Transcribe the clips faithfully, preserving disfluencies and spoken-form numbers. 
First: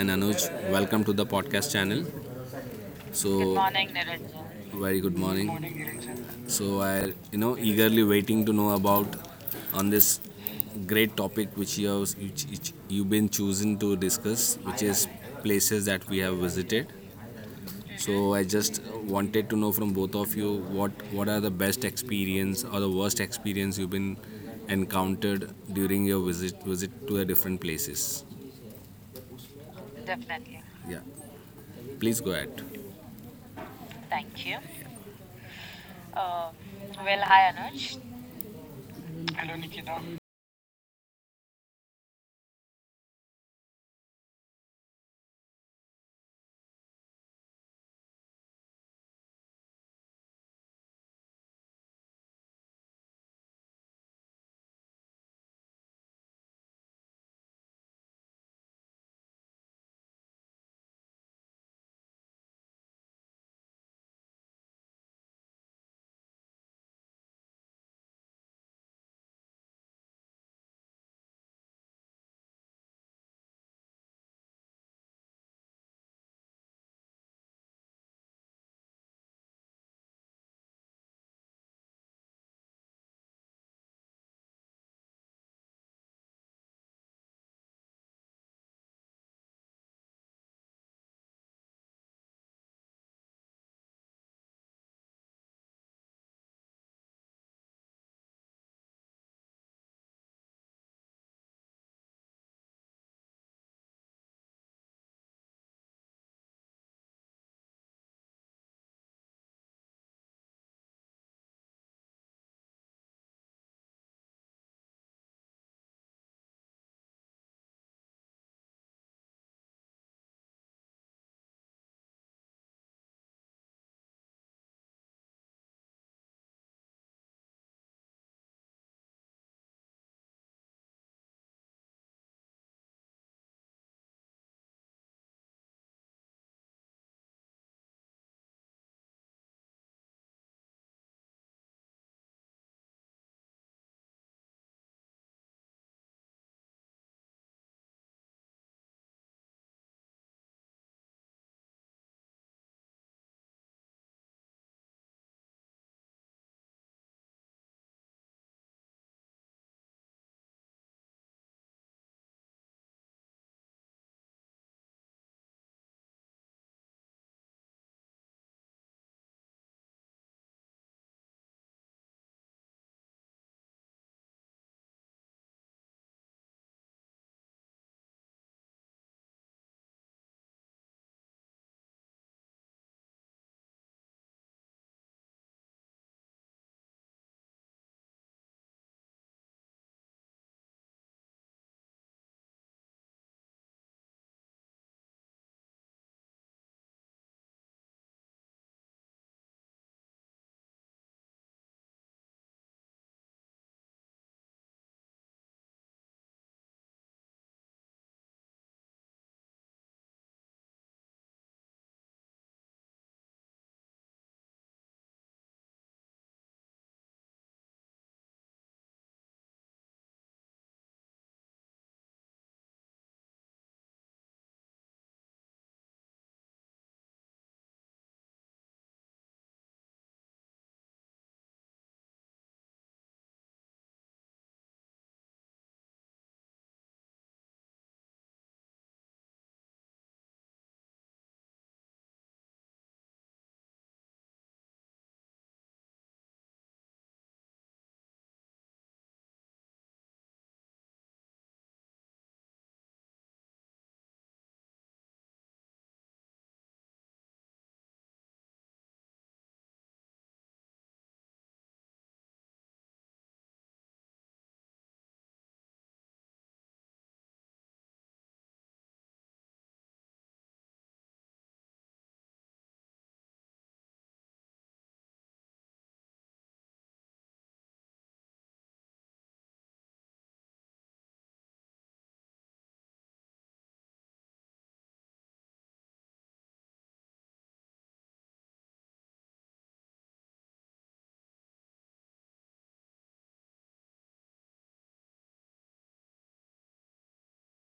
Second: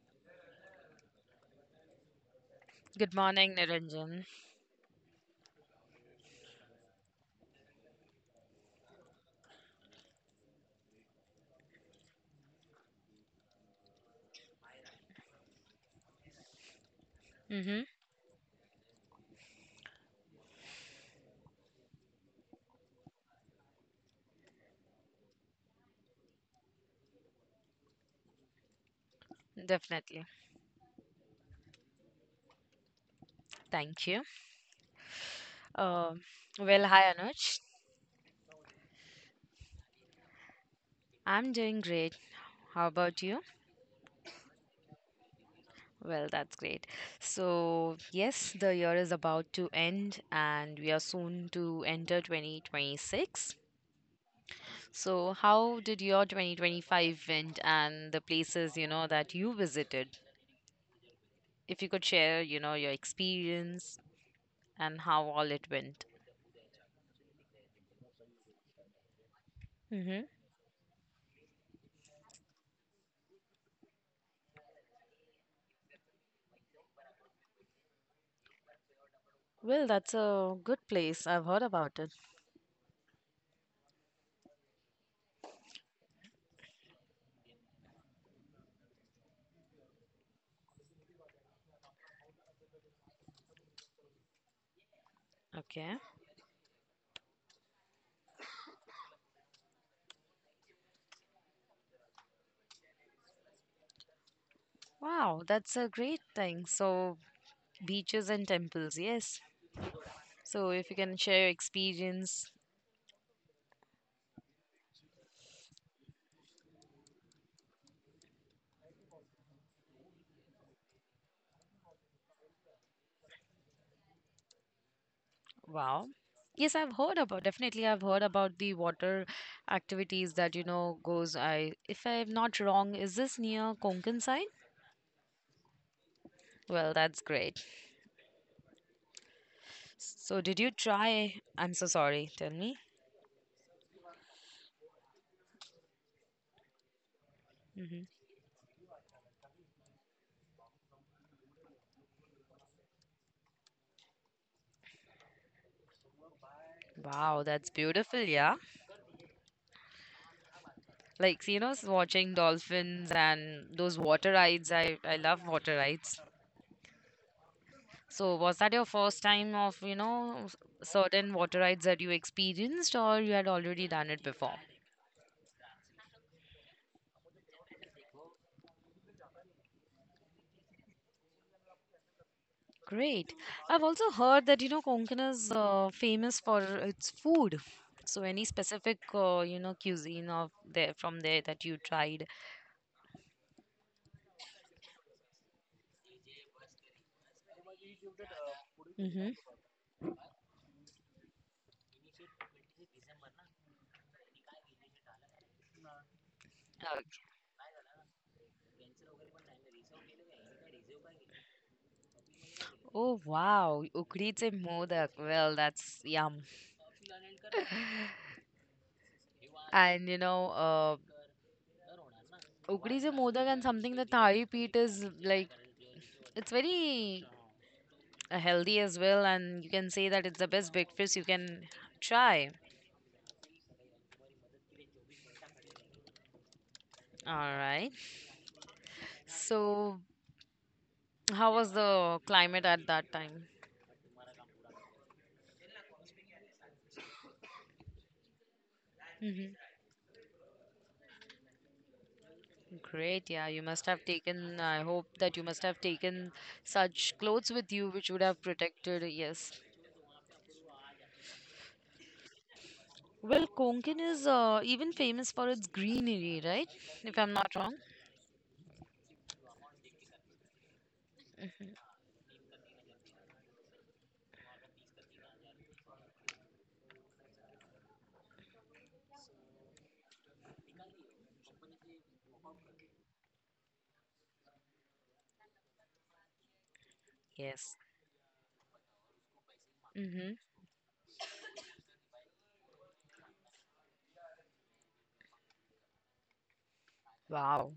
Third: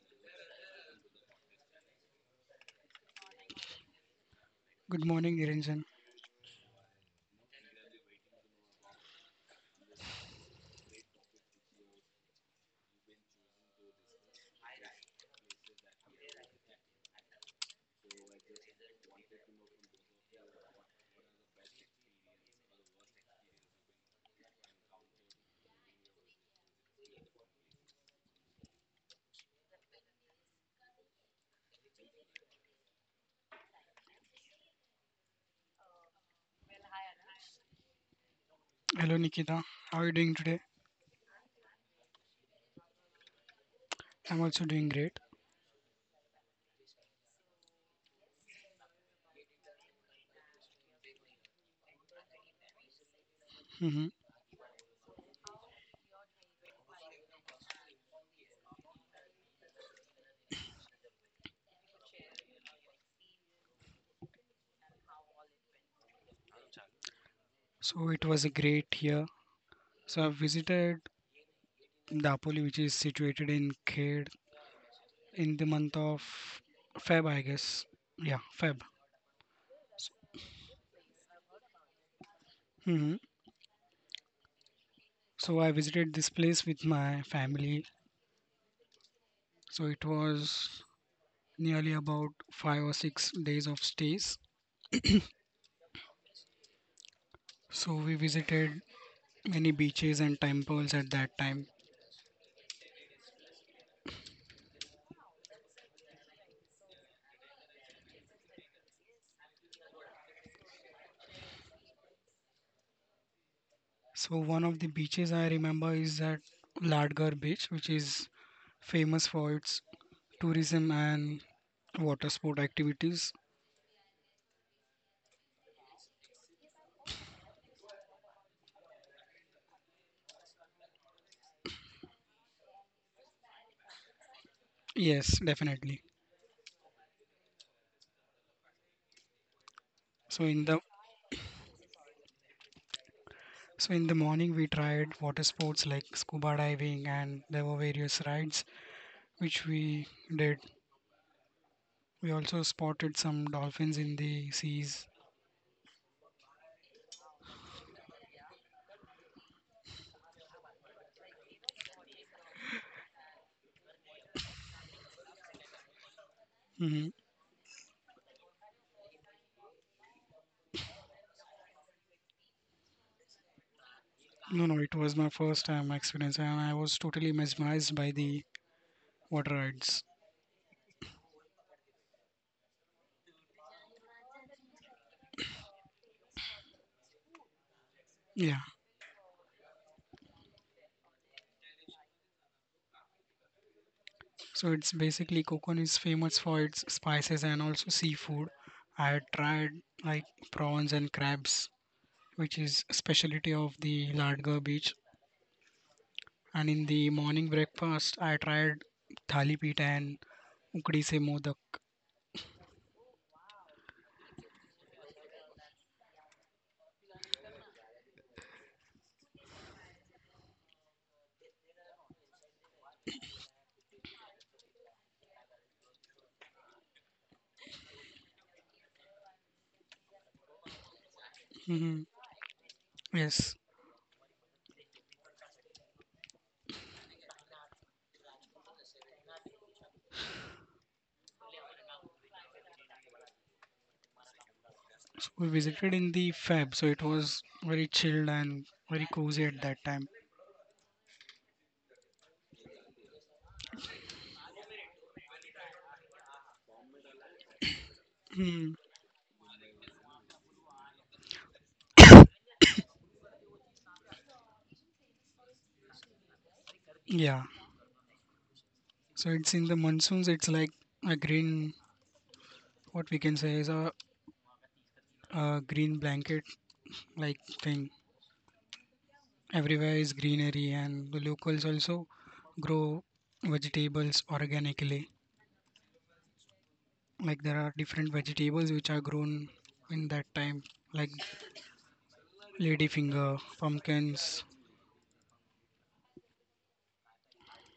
and Anuj. Welcome to the podcast channel. Good Good So, morning, morning, Niranjan. Niranjan. Very Good good morning, Niranjan. morning. So, I, you know, eagerly waiting to know about on this great topic which you have, which, which you've been chosen to discuss, which is places that we have visited. hmm So, I just wanted to know from both of you what what are the best experience or the worst experience you've been encountered during your visit visit to the different places. Definitely. Definitely. Yeah, please go ahead. Thank you. Thank you. Uh, Uh, well, hi, well, hi, Anuj. Anuj. Hello, Nikita. How are you doing today? I'm doing great. How about you? I'm also doing great. Well, that's great. So, yes, the year is about to end and we are soon to enter twenty twenty-six. Hmm. So, how did your twenty twenty-five went and the places, you know, that you visited? If you could share, you know, your experience and how all it went. So it was a great year. Mm-hmm. So I visited Dapoli, which is situated in Khed, in the month of Feb, I guess. Yeah, Feb. Well, that's a good place. I've heard about it. Hmm. So I visited this place with my family. So it was nearly about five or six days of stays. Okay. So we visited many beaches and temples at that time. Wow, that's a great thing. So, beaches and temples, yes. So, if you can share your experience, So one of the beaches I remember is at Ladgar Beach, which is famous for its tourism and water sport activities. wow. Yes, I've heard about, definitely I've heard about the water activities that, you know, goes, I, if I'm not wrong, is this near Konkan side? Yes, definitely. Well, that's great. So, So did in you the try? I'm so sorry. Tell me. so in the morning we tried water sports like scuba diving, and there were hmm various rides which we did. We also spotted some dolphins in the seas. Wow, that's beautiful, yeah. Like, you know, s- watching dolphins and those water rides. I, I love water rides. Hmm. So was that your first time of, you know, s- certain water rides that you experienced or you had already done it before? No, no, it was my first time experience, and I was totally mesmerized by the water rides. Great. I've also heard that, you know, Konkan is uh, famous for its food. So any Yeah. specific, uh, you know, cuisine of there from there that you tried? So it's basically Kokon is famous for its spices and also seafood. I had Mm-hmm. tried like prawns and crabs, which is specialty of the Ladgar beach. And in the morning breakfast, I tried thali pita and ukdi se modak. Oh wow, Ukdi se modak. Well, that's yum. And you know, uh, Ukdi se modak and something that thali peet is like it's very uh, healthy as well, and you can say that it's the best breakfast you can Hmm. try. Yes, All right, so how was the climate at that time? so we visited in the Feb, so it was very chilled and very cozy hmm at that time. Great, yeah. You must have taken, I hope that you must have taken such clothes with you which would have Hmm. protected, yes. Well, Konkan is uh, even famous for its greenery, right? If I'm Yeah, not wrong. so it's in the monsoons. It's like a green, what we can say is a, a green blanket like thing. Everywhere is greenery, and the locals also grow vegetables organically, like there are Yes. different vegetables which are grown in that Mm-hmm. time, like ladyfinger, pumpkins. Wow.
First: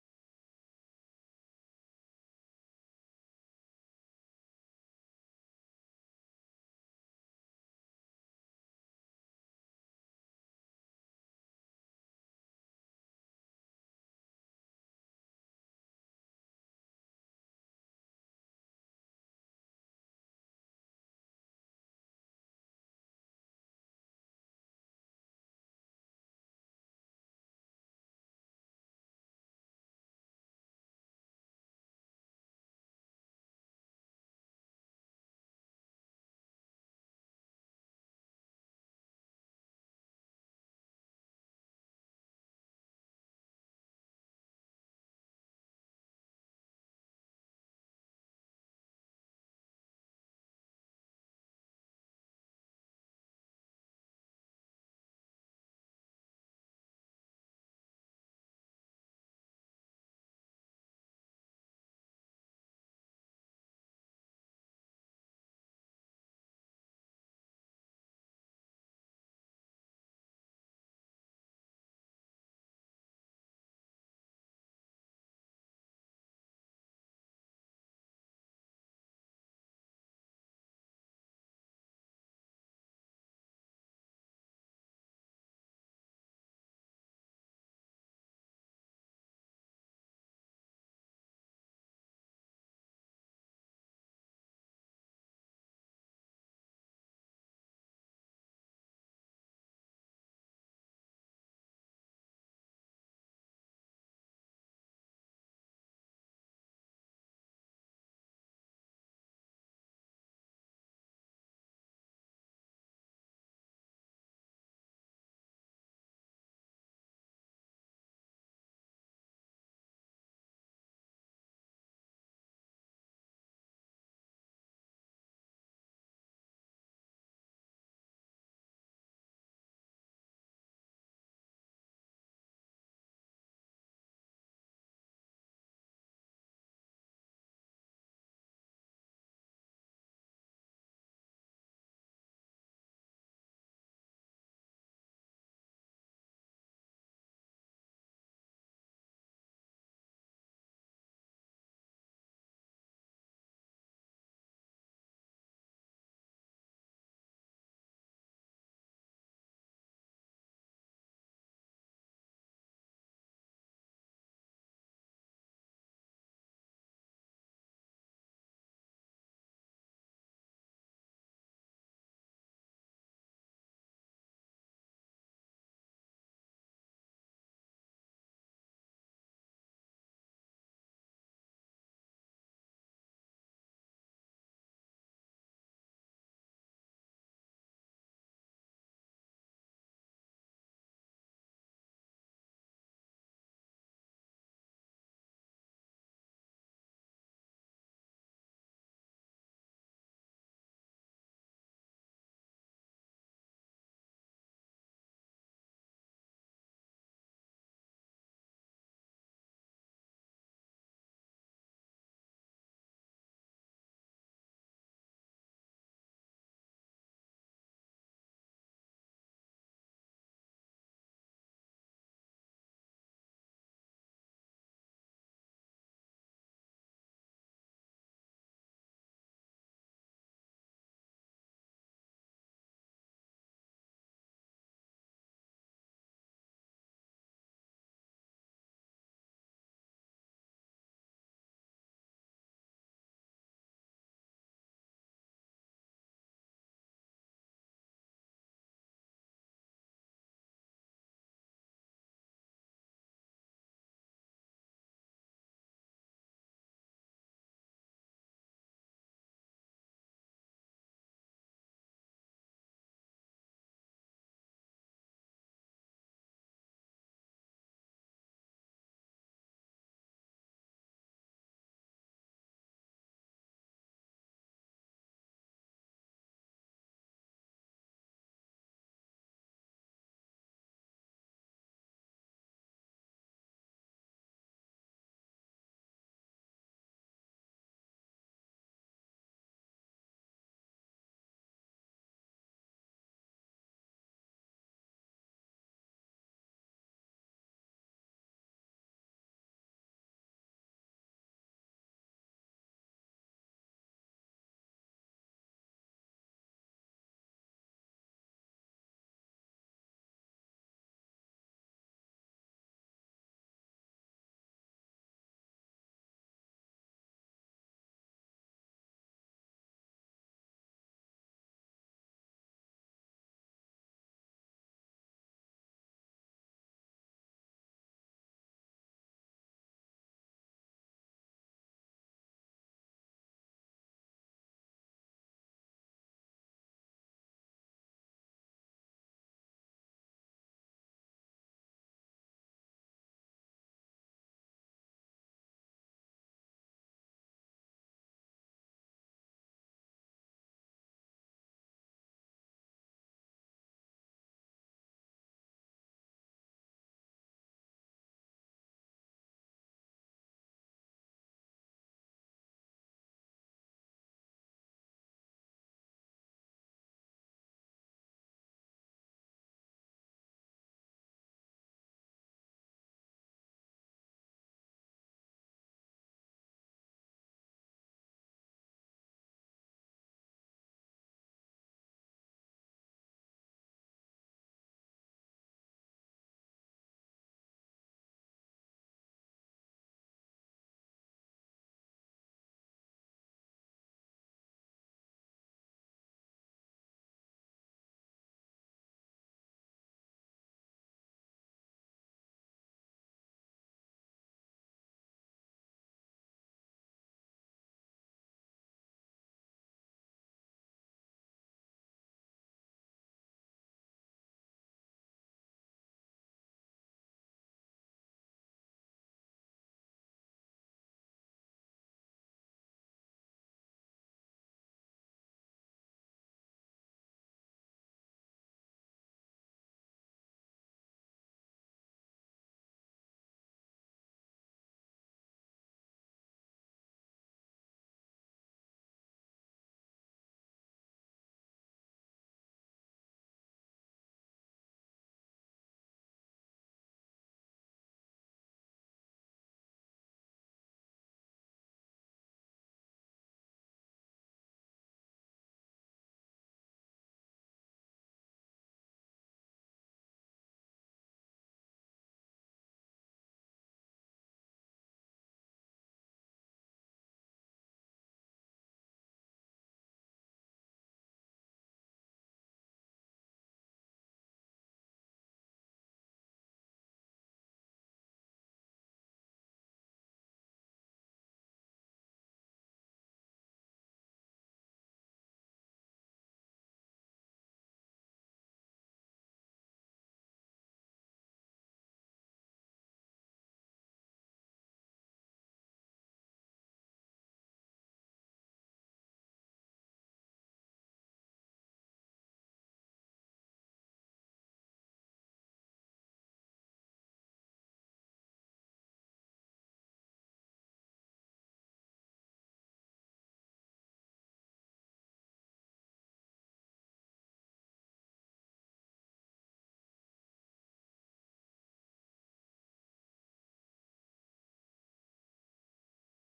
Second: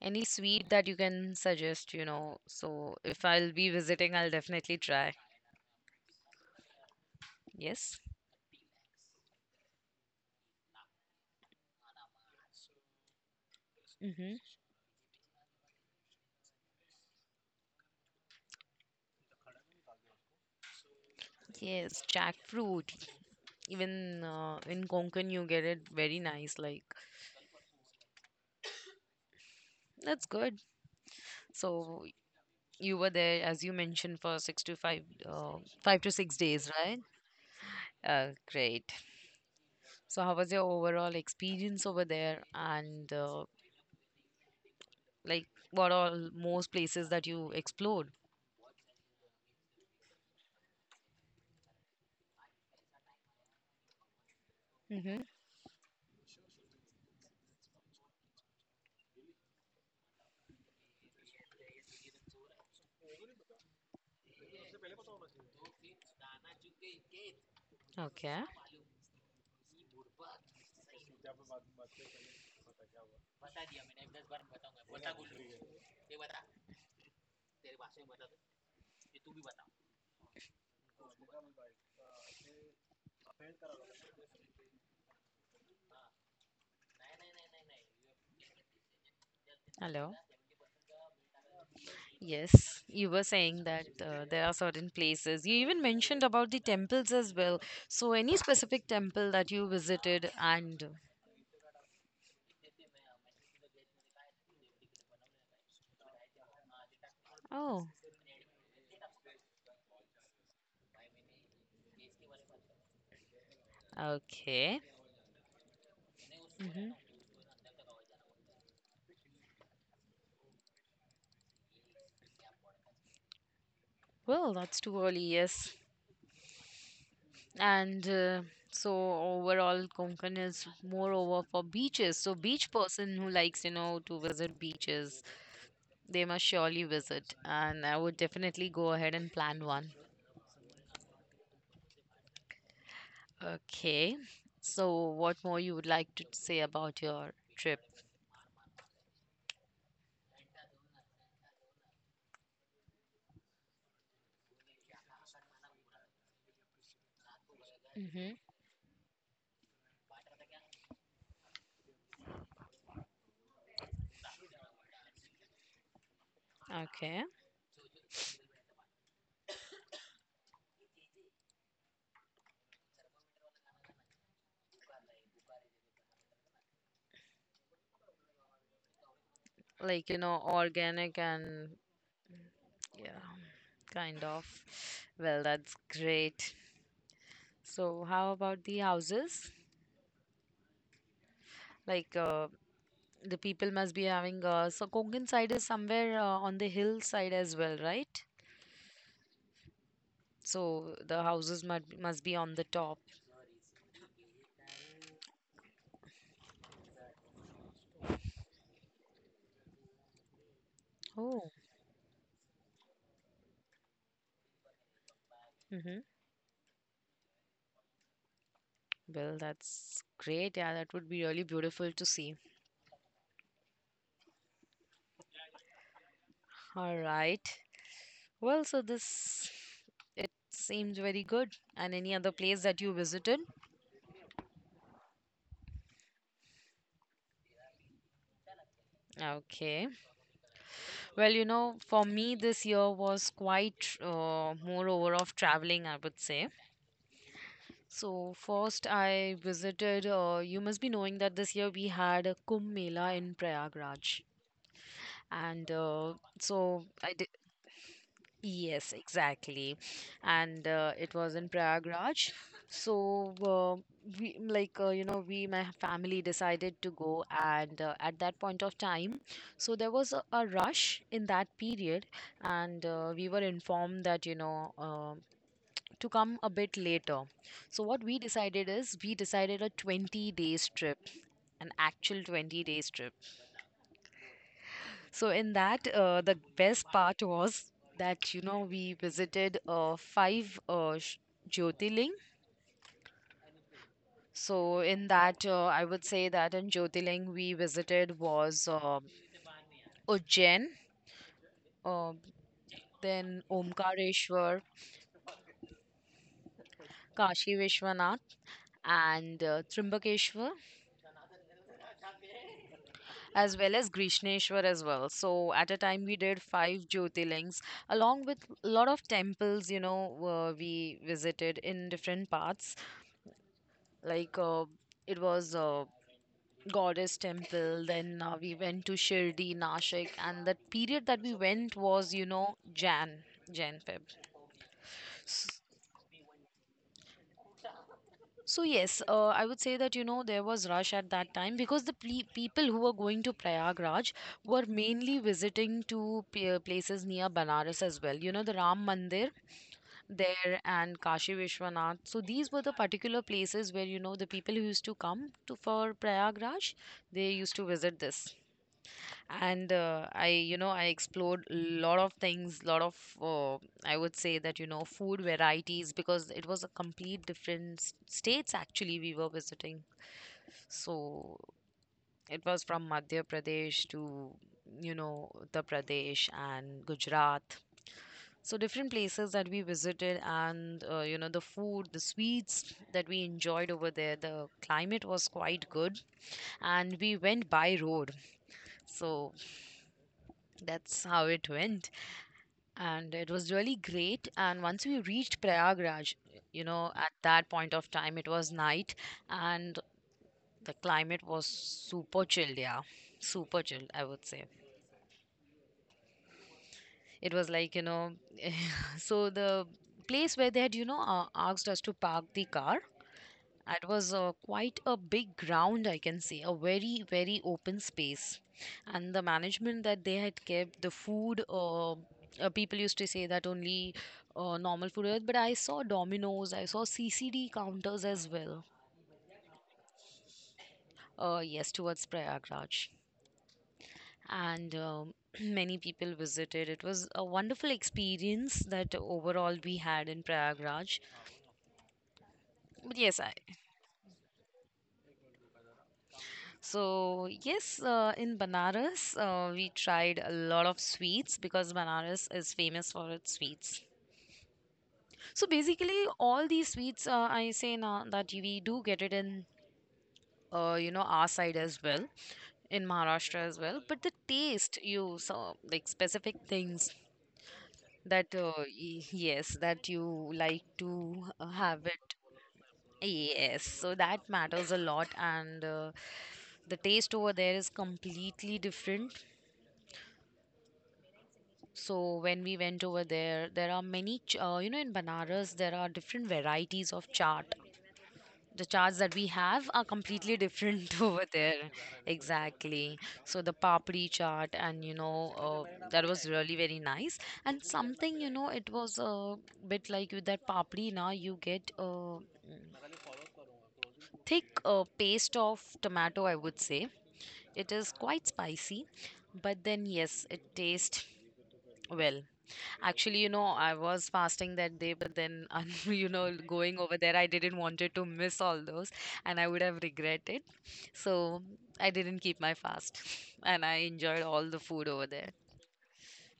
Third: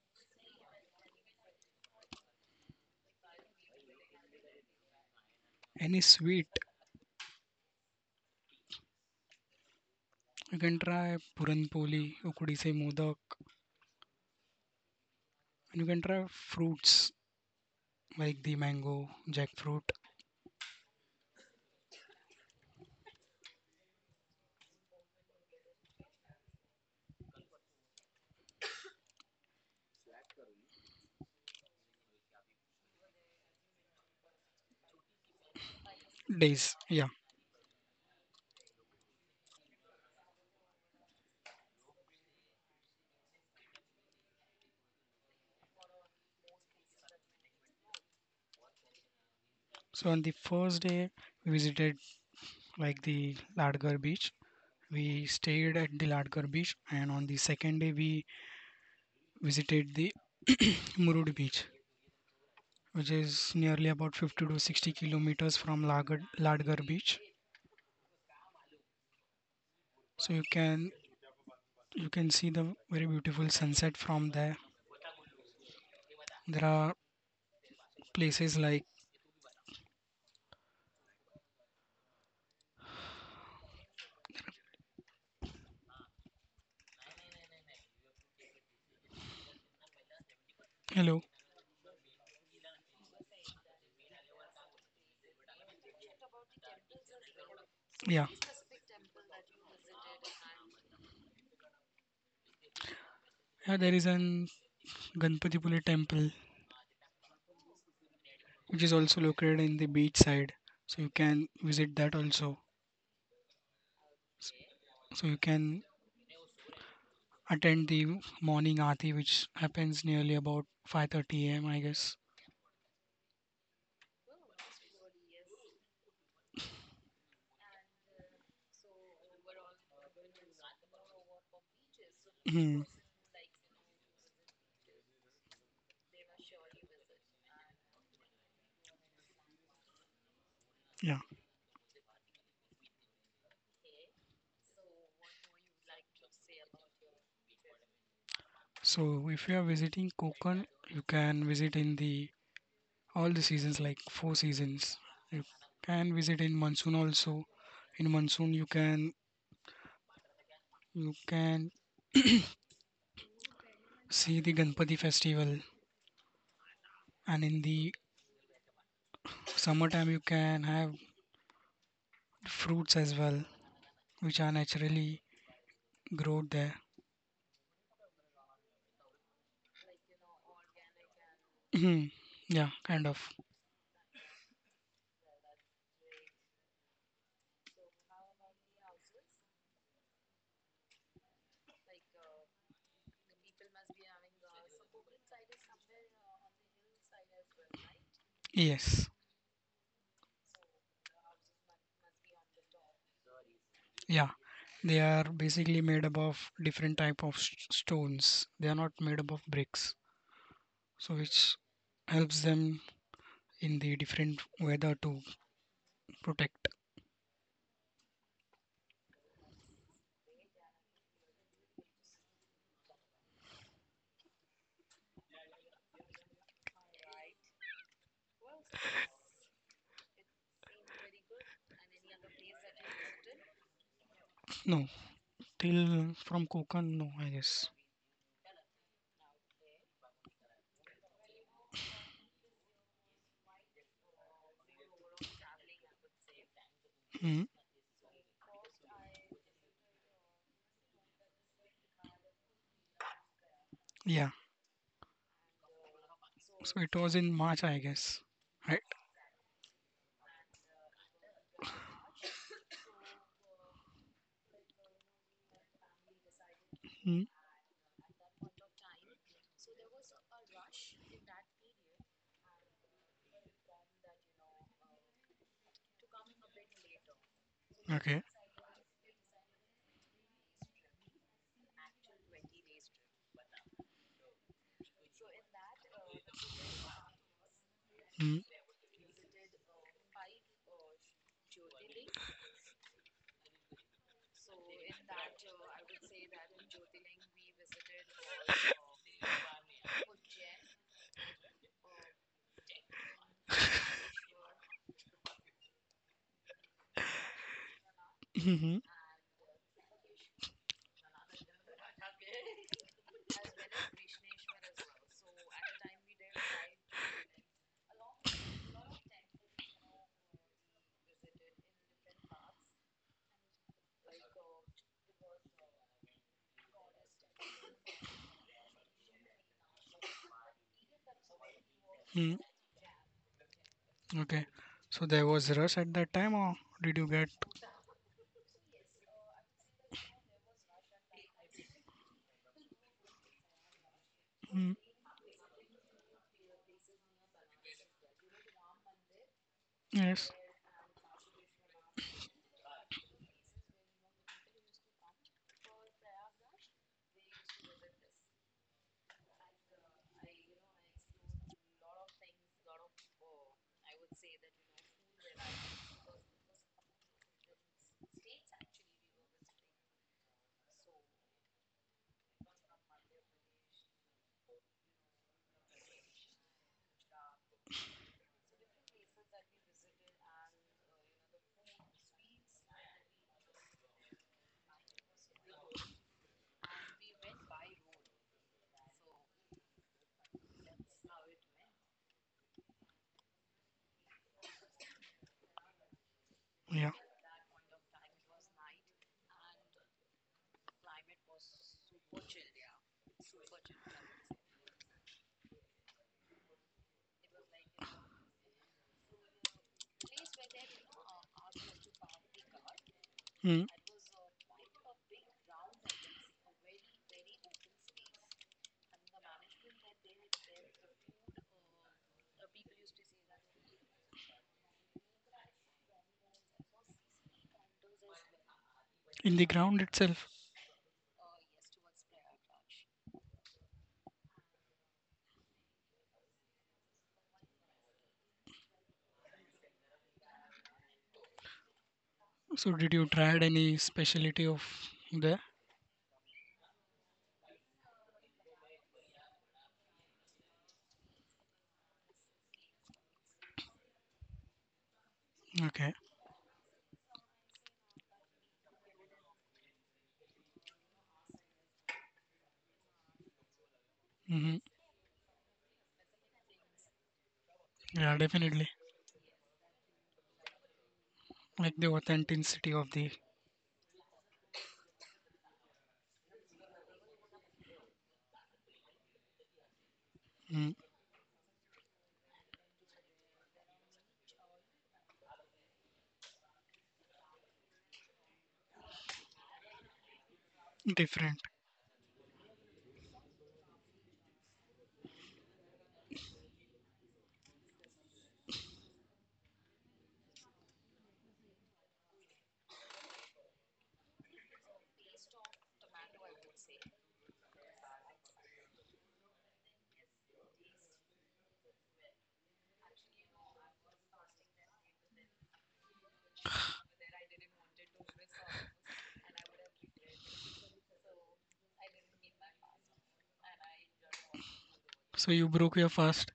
Any sweet that you can suggest, you know, so if I'll be visiting I'll definitely try. Any sweet? Yes. You can try puranpoli, ukudi se modak. Mm-hmm. And you can try fruits like the mango, jackfruit. Yes, jackfruit. Even uh, in Konkan, you get it very nice. Like, that's good. So, you were there, as you mentioned, for six to five, uh, five to six days, Days, right? yeah. Uh, great. So, how was your overall experience over there? And, uh, like, what all most places that you explored? So on the first day, we visited like the Ladgar beach. Mm-hmm. We stayed at the Ladkar beach, and on the second day, we visited the Murud beach, which is nearly about fifty to sixty kilometers from Lagad, Ladgar beach. Okay. So you can you can see the very beautiful sunset from there. There are places like Hello. hello, Yes, you were saying that uh, there are certain places. You even mentioned about the temples as well. So, yeah, any specific temple that you visited, and yeah. There is an Ganpatipuli temple, oh, which is also located in the beach side, so you can visit that also. okay. So you can hmm attend the morning aarti, which happens nearly about five thirty a m. I guess. Well, that's too early, yes. And uh, so overall, Konkan is moreover for beaches. So, beach Hmm. person who likes, you know, to visit beaches, they must surely visit. And I would definitely go ahead and plan one. Yeah. Okay. So, what more you would like to say about your trip? So if you are visiting Konkan, you can visit in the all the seasons like four seasons. You can visit in monsoon also. In Mm-hmm. monsoon you can you can see the Ganpati festival, Okay. and in the summertime you can have fruits as well, which are naturally growth there. Like, you know, organic and Mhm. Yeah, kind of. yeah, kind of. Well, that's great. So, how about the houses? Like, uh, the people must be having uh, so Konkan side is somewhere uh, on the hillside as well, right? Yes. So the houses must must be on the top. Yeah. They are basically made up of different type of s- stones. They are not made up of bricks. So Oh, which helps them in the different weather to mm-hmm. protect. Well, that's great. Yeah, that would be really beautiful to see. All right. Well, so this, it seems very good. And any other place that you visited? No. Till from Kokan, no, I guess. Okay. Well, you know, for me, this year was quite uh, moreover of traveling, I would say. Mm, So, first, I visited, uh, you must be knowing that this year we had a Kumbh Mela in Prayagraj. yeah. And uh, So so it I. was in March, I guess. Right? Yes, exactly. And uh, it was in Prayagraj. So, uh, we like, uh, you know, we, my family decided to go, Mm, and uh, at that point of time, so there was a, a rush in that period, and uh, we were informed that, you know, uh, to come a bit later. So, what we okay. decided is we decided a twenty days trip, an actual twenty days trip. So in that, uh, the best part was that you Mm. know we visited uh, five uh, sh- Jyotirling. So in that, uh, I would say that in Jyotirling we visited was um Ujjain, uh, then Omkareshwar, Kashi Vishwanath, Mhm. and uh, Trimbakeshwar, as well as Grishneshwar as well. So at a time we did five Jyotirlings, along with a lot of temples. You know, uh, we visited in different parts, like uh, it was a goddess temple. Then uh, we went to Shirdi, Nashik, and that period that we went was, you Mm. know, jan Jan, Feb. Okay. So there was rush at that time, or did you get? So yes, uh, I would say that, you know, there was rush at that time because the ple- people who were going to Prayagraj were Mm. mainly visiting to p- places near Banaras as well, you know, the Ram Mandir Yes. there, and Kashi Vishwanath. So these were the particular places where, you know, the people who used to come to for Prayagraj, they used to visit this. And uh, I, you know, I explored a lot of things, lot of, uh, I would say that, you know, food varieties, because it was a complete different s- states actually we were visiting. So it was from Madhya Pradesh to, you know, Uttar Pradesh and Gujarat. So different places that we visited, and uh, you know, the food, the sweets that we enjoyed over there, the climate was quite good, and we went by road. So that's how it went. And it was really great, and once we reached Prayagraj, you know, Yeah. at that point of time it was night, and the climate was super chilled, yeah. Super chilled, I would say. It was like, you know, so the place where they had, you know, uh, asked us to park the car, Mm. it was uh, quite a big ground, I can say, a very, very open space. And the management that they had kept, the food, uh, uh, people used to say that only uh, normal food, was- but I saw Domino's, I saw C C D counters as well. In the ground itself. Uh, yes, towards Prayagraj. And um, many people visited. It was a wonderful experience that overall we had in Prayagraj. So did But you yes, I, tried any specialty of there? So, yes, uh, in Banaras, uh, we tried a lot of sweets because Banaras is famous for its sweets. So, Okay. basically, all these sweets, uh, I say now that we do get it in, uh, you know, our side as well, in Maharashtra as well. But the Mm-hmm. taste, you saw like specific things Yeah, that, uh, definitely. y- yes, that you like to uh, Like have the it. authenticity of the. Yes, so that matters a lot, and uh, the taste over there is completely different. Mm. So when we went over there, there are many, ch- uh, you know, in Banaras, there are different varieties of chaat. The chaats that we have are completely different over Different. there. Exactly. So the papri chaat, and you know, uh, that was really very nice. And something, you know, it was a bit like with that papri, now you get a thick uh, paste of tomato, I would say. It is quite spicy, but then yes, it tastes well. Actually, you know, I was fasting that day, but then, um, you know, going over there, I didn't wanted to miss all those, and I would have regretted. So I didn't keep my fast, and I enjoyed all the food over there. So you broke your fast.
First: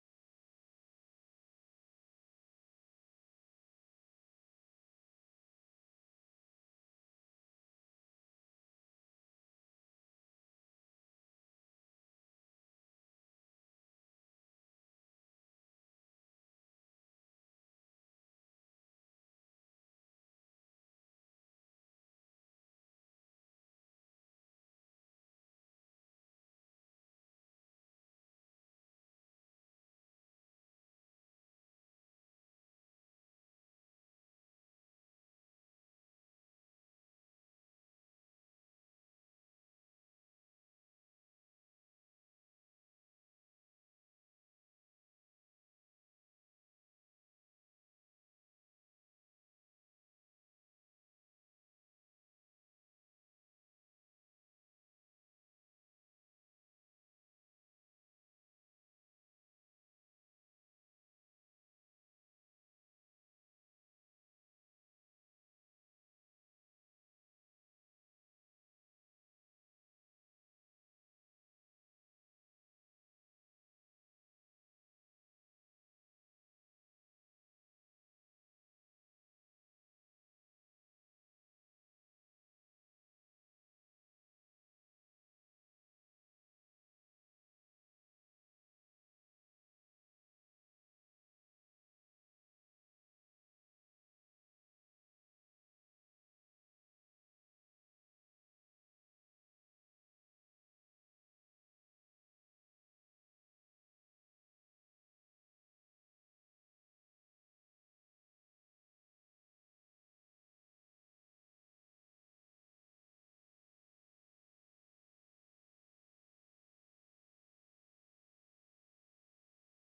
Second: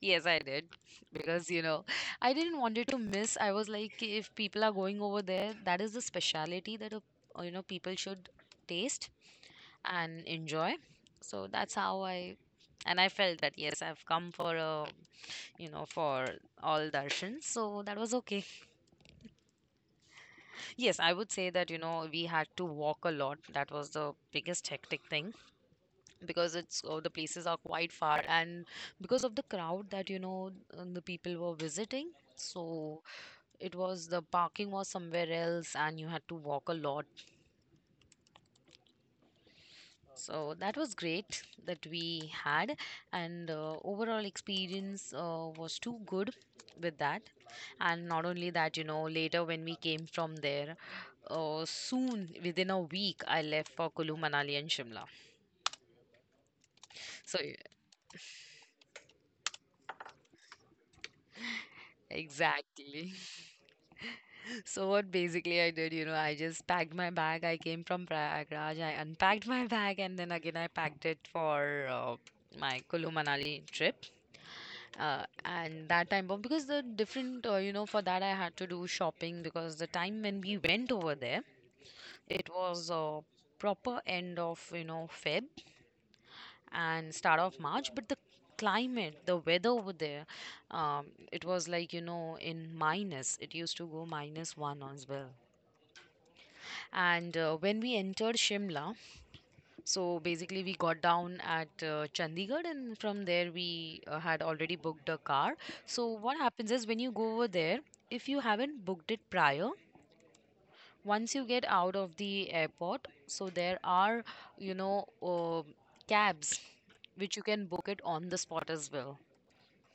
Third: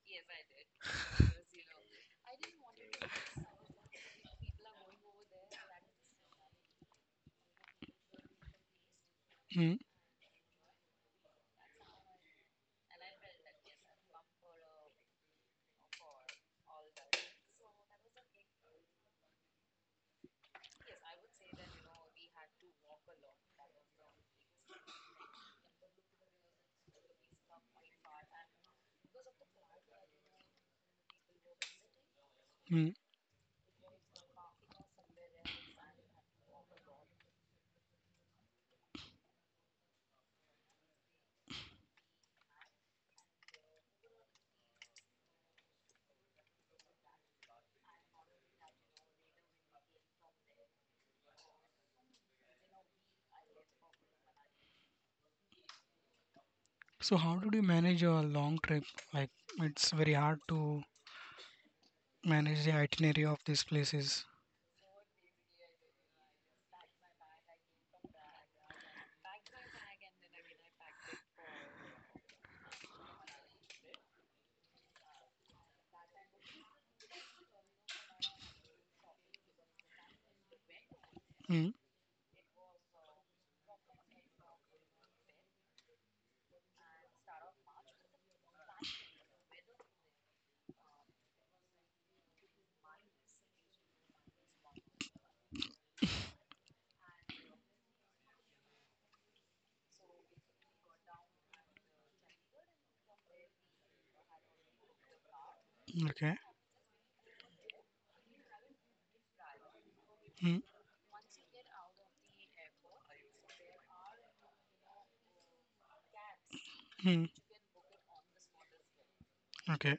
Yes, I did, because you know, I didn't wanted to miss. I was like, if people are going over there, that is the speciality that a, uh, you know, people should taste and enjoy. So that's how I, and I felt that yes, I've come for a, you know, for all darshans. So that was okay. Yes, I would say that, you know, we had to walk a lot. That was the biggest hectic thing because it's oh, the places are quite far, and because of the crowd that, you know, uh, the people were visiting. Mm. So it was, the parking was somewhere else and you had to walk a lot. So that was great that we had, and uh, overall experience uh, was too good with that. And not only that, you know, later when we came from there, uh, soon within a week, I left for Kulu, Manali, and Shimla. So how So did you manage a long trip? Like it's very hard to manage the exactly. itinerary of these places. So what basically I did, you know, I just packed my bag. I came from Prayagraj. I unpacked my bag, and then again I packed it for uh, my Kulu, Manali trip. Uh, and that time bomb because the different uh, you know, for that I had to do shopping because the time when we went over there, Mm, it was uh, proper end of, you know, Feb and start of March. But the climate, the weather over there, um, it was like, you know, in minus, it used to go minus one as well. And uh, when we entered Shimla, so basically, we got down at uh, Chandigarh, and from there, we uh, had already booked a car. So okay. what happens is when you go over there, if you haven't booked it prior, Mm, once you get out of the airport, so there are, you know, uh, cabs mm, which you can book it on the spot as well. okay.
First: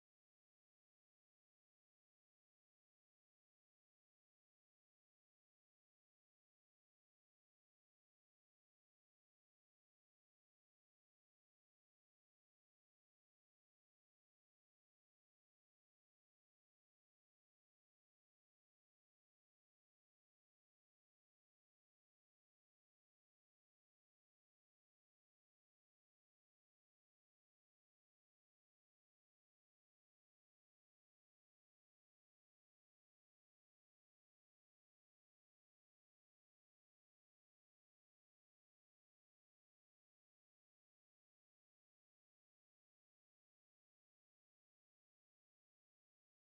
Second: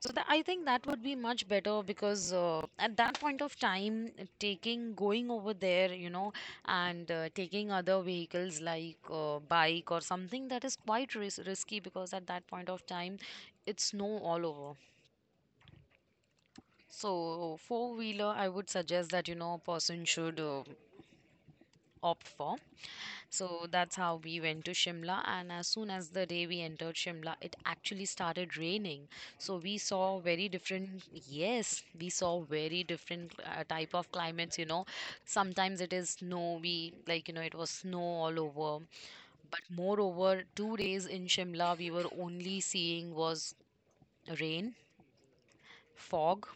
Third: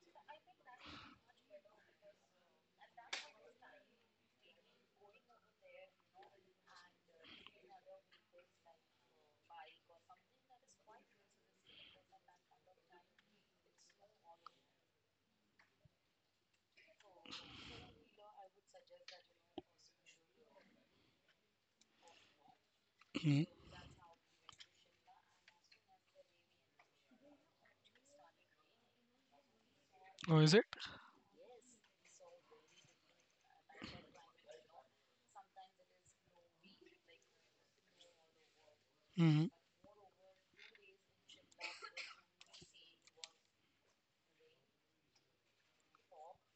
So that I think that would be much better because uh, at that point of time, taking going over there, you know, and uh, taking other vehicles like uh, bike or something, that is quite ris- risky because at that point of time, it's snow all over. So four wheeler, I would suggest that, you know, a person should uh, opt for. Mm. So that's how we went to Shimla. And as soon as the day we entered Shimla, it actually started raining. So we saw Oh, very is it? different, yes, we saw very different uh, type of climates, you know. Sometimes it is snowy, like, you know, it was snow all over. Mm, But moreover, two days in Shimla, we were only seeing was rain, fog,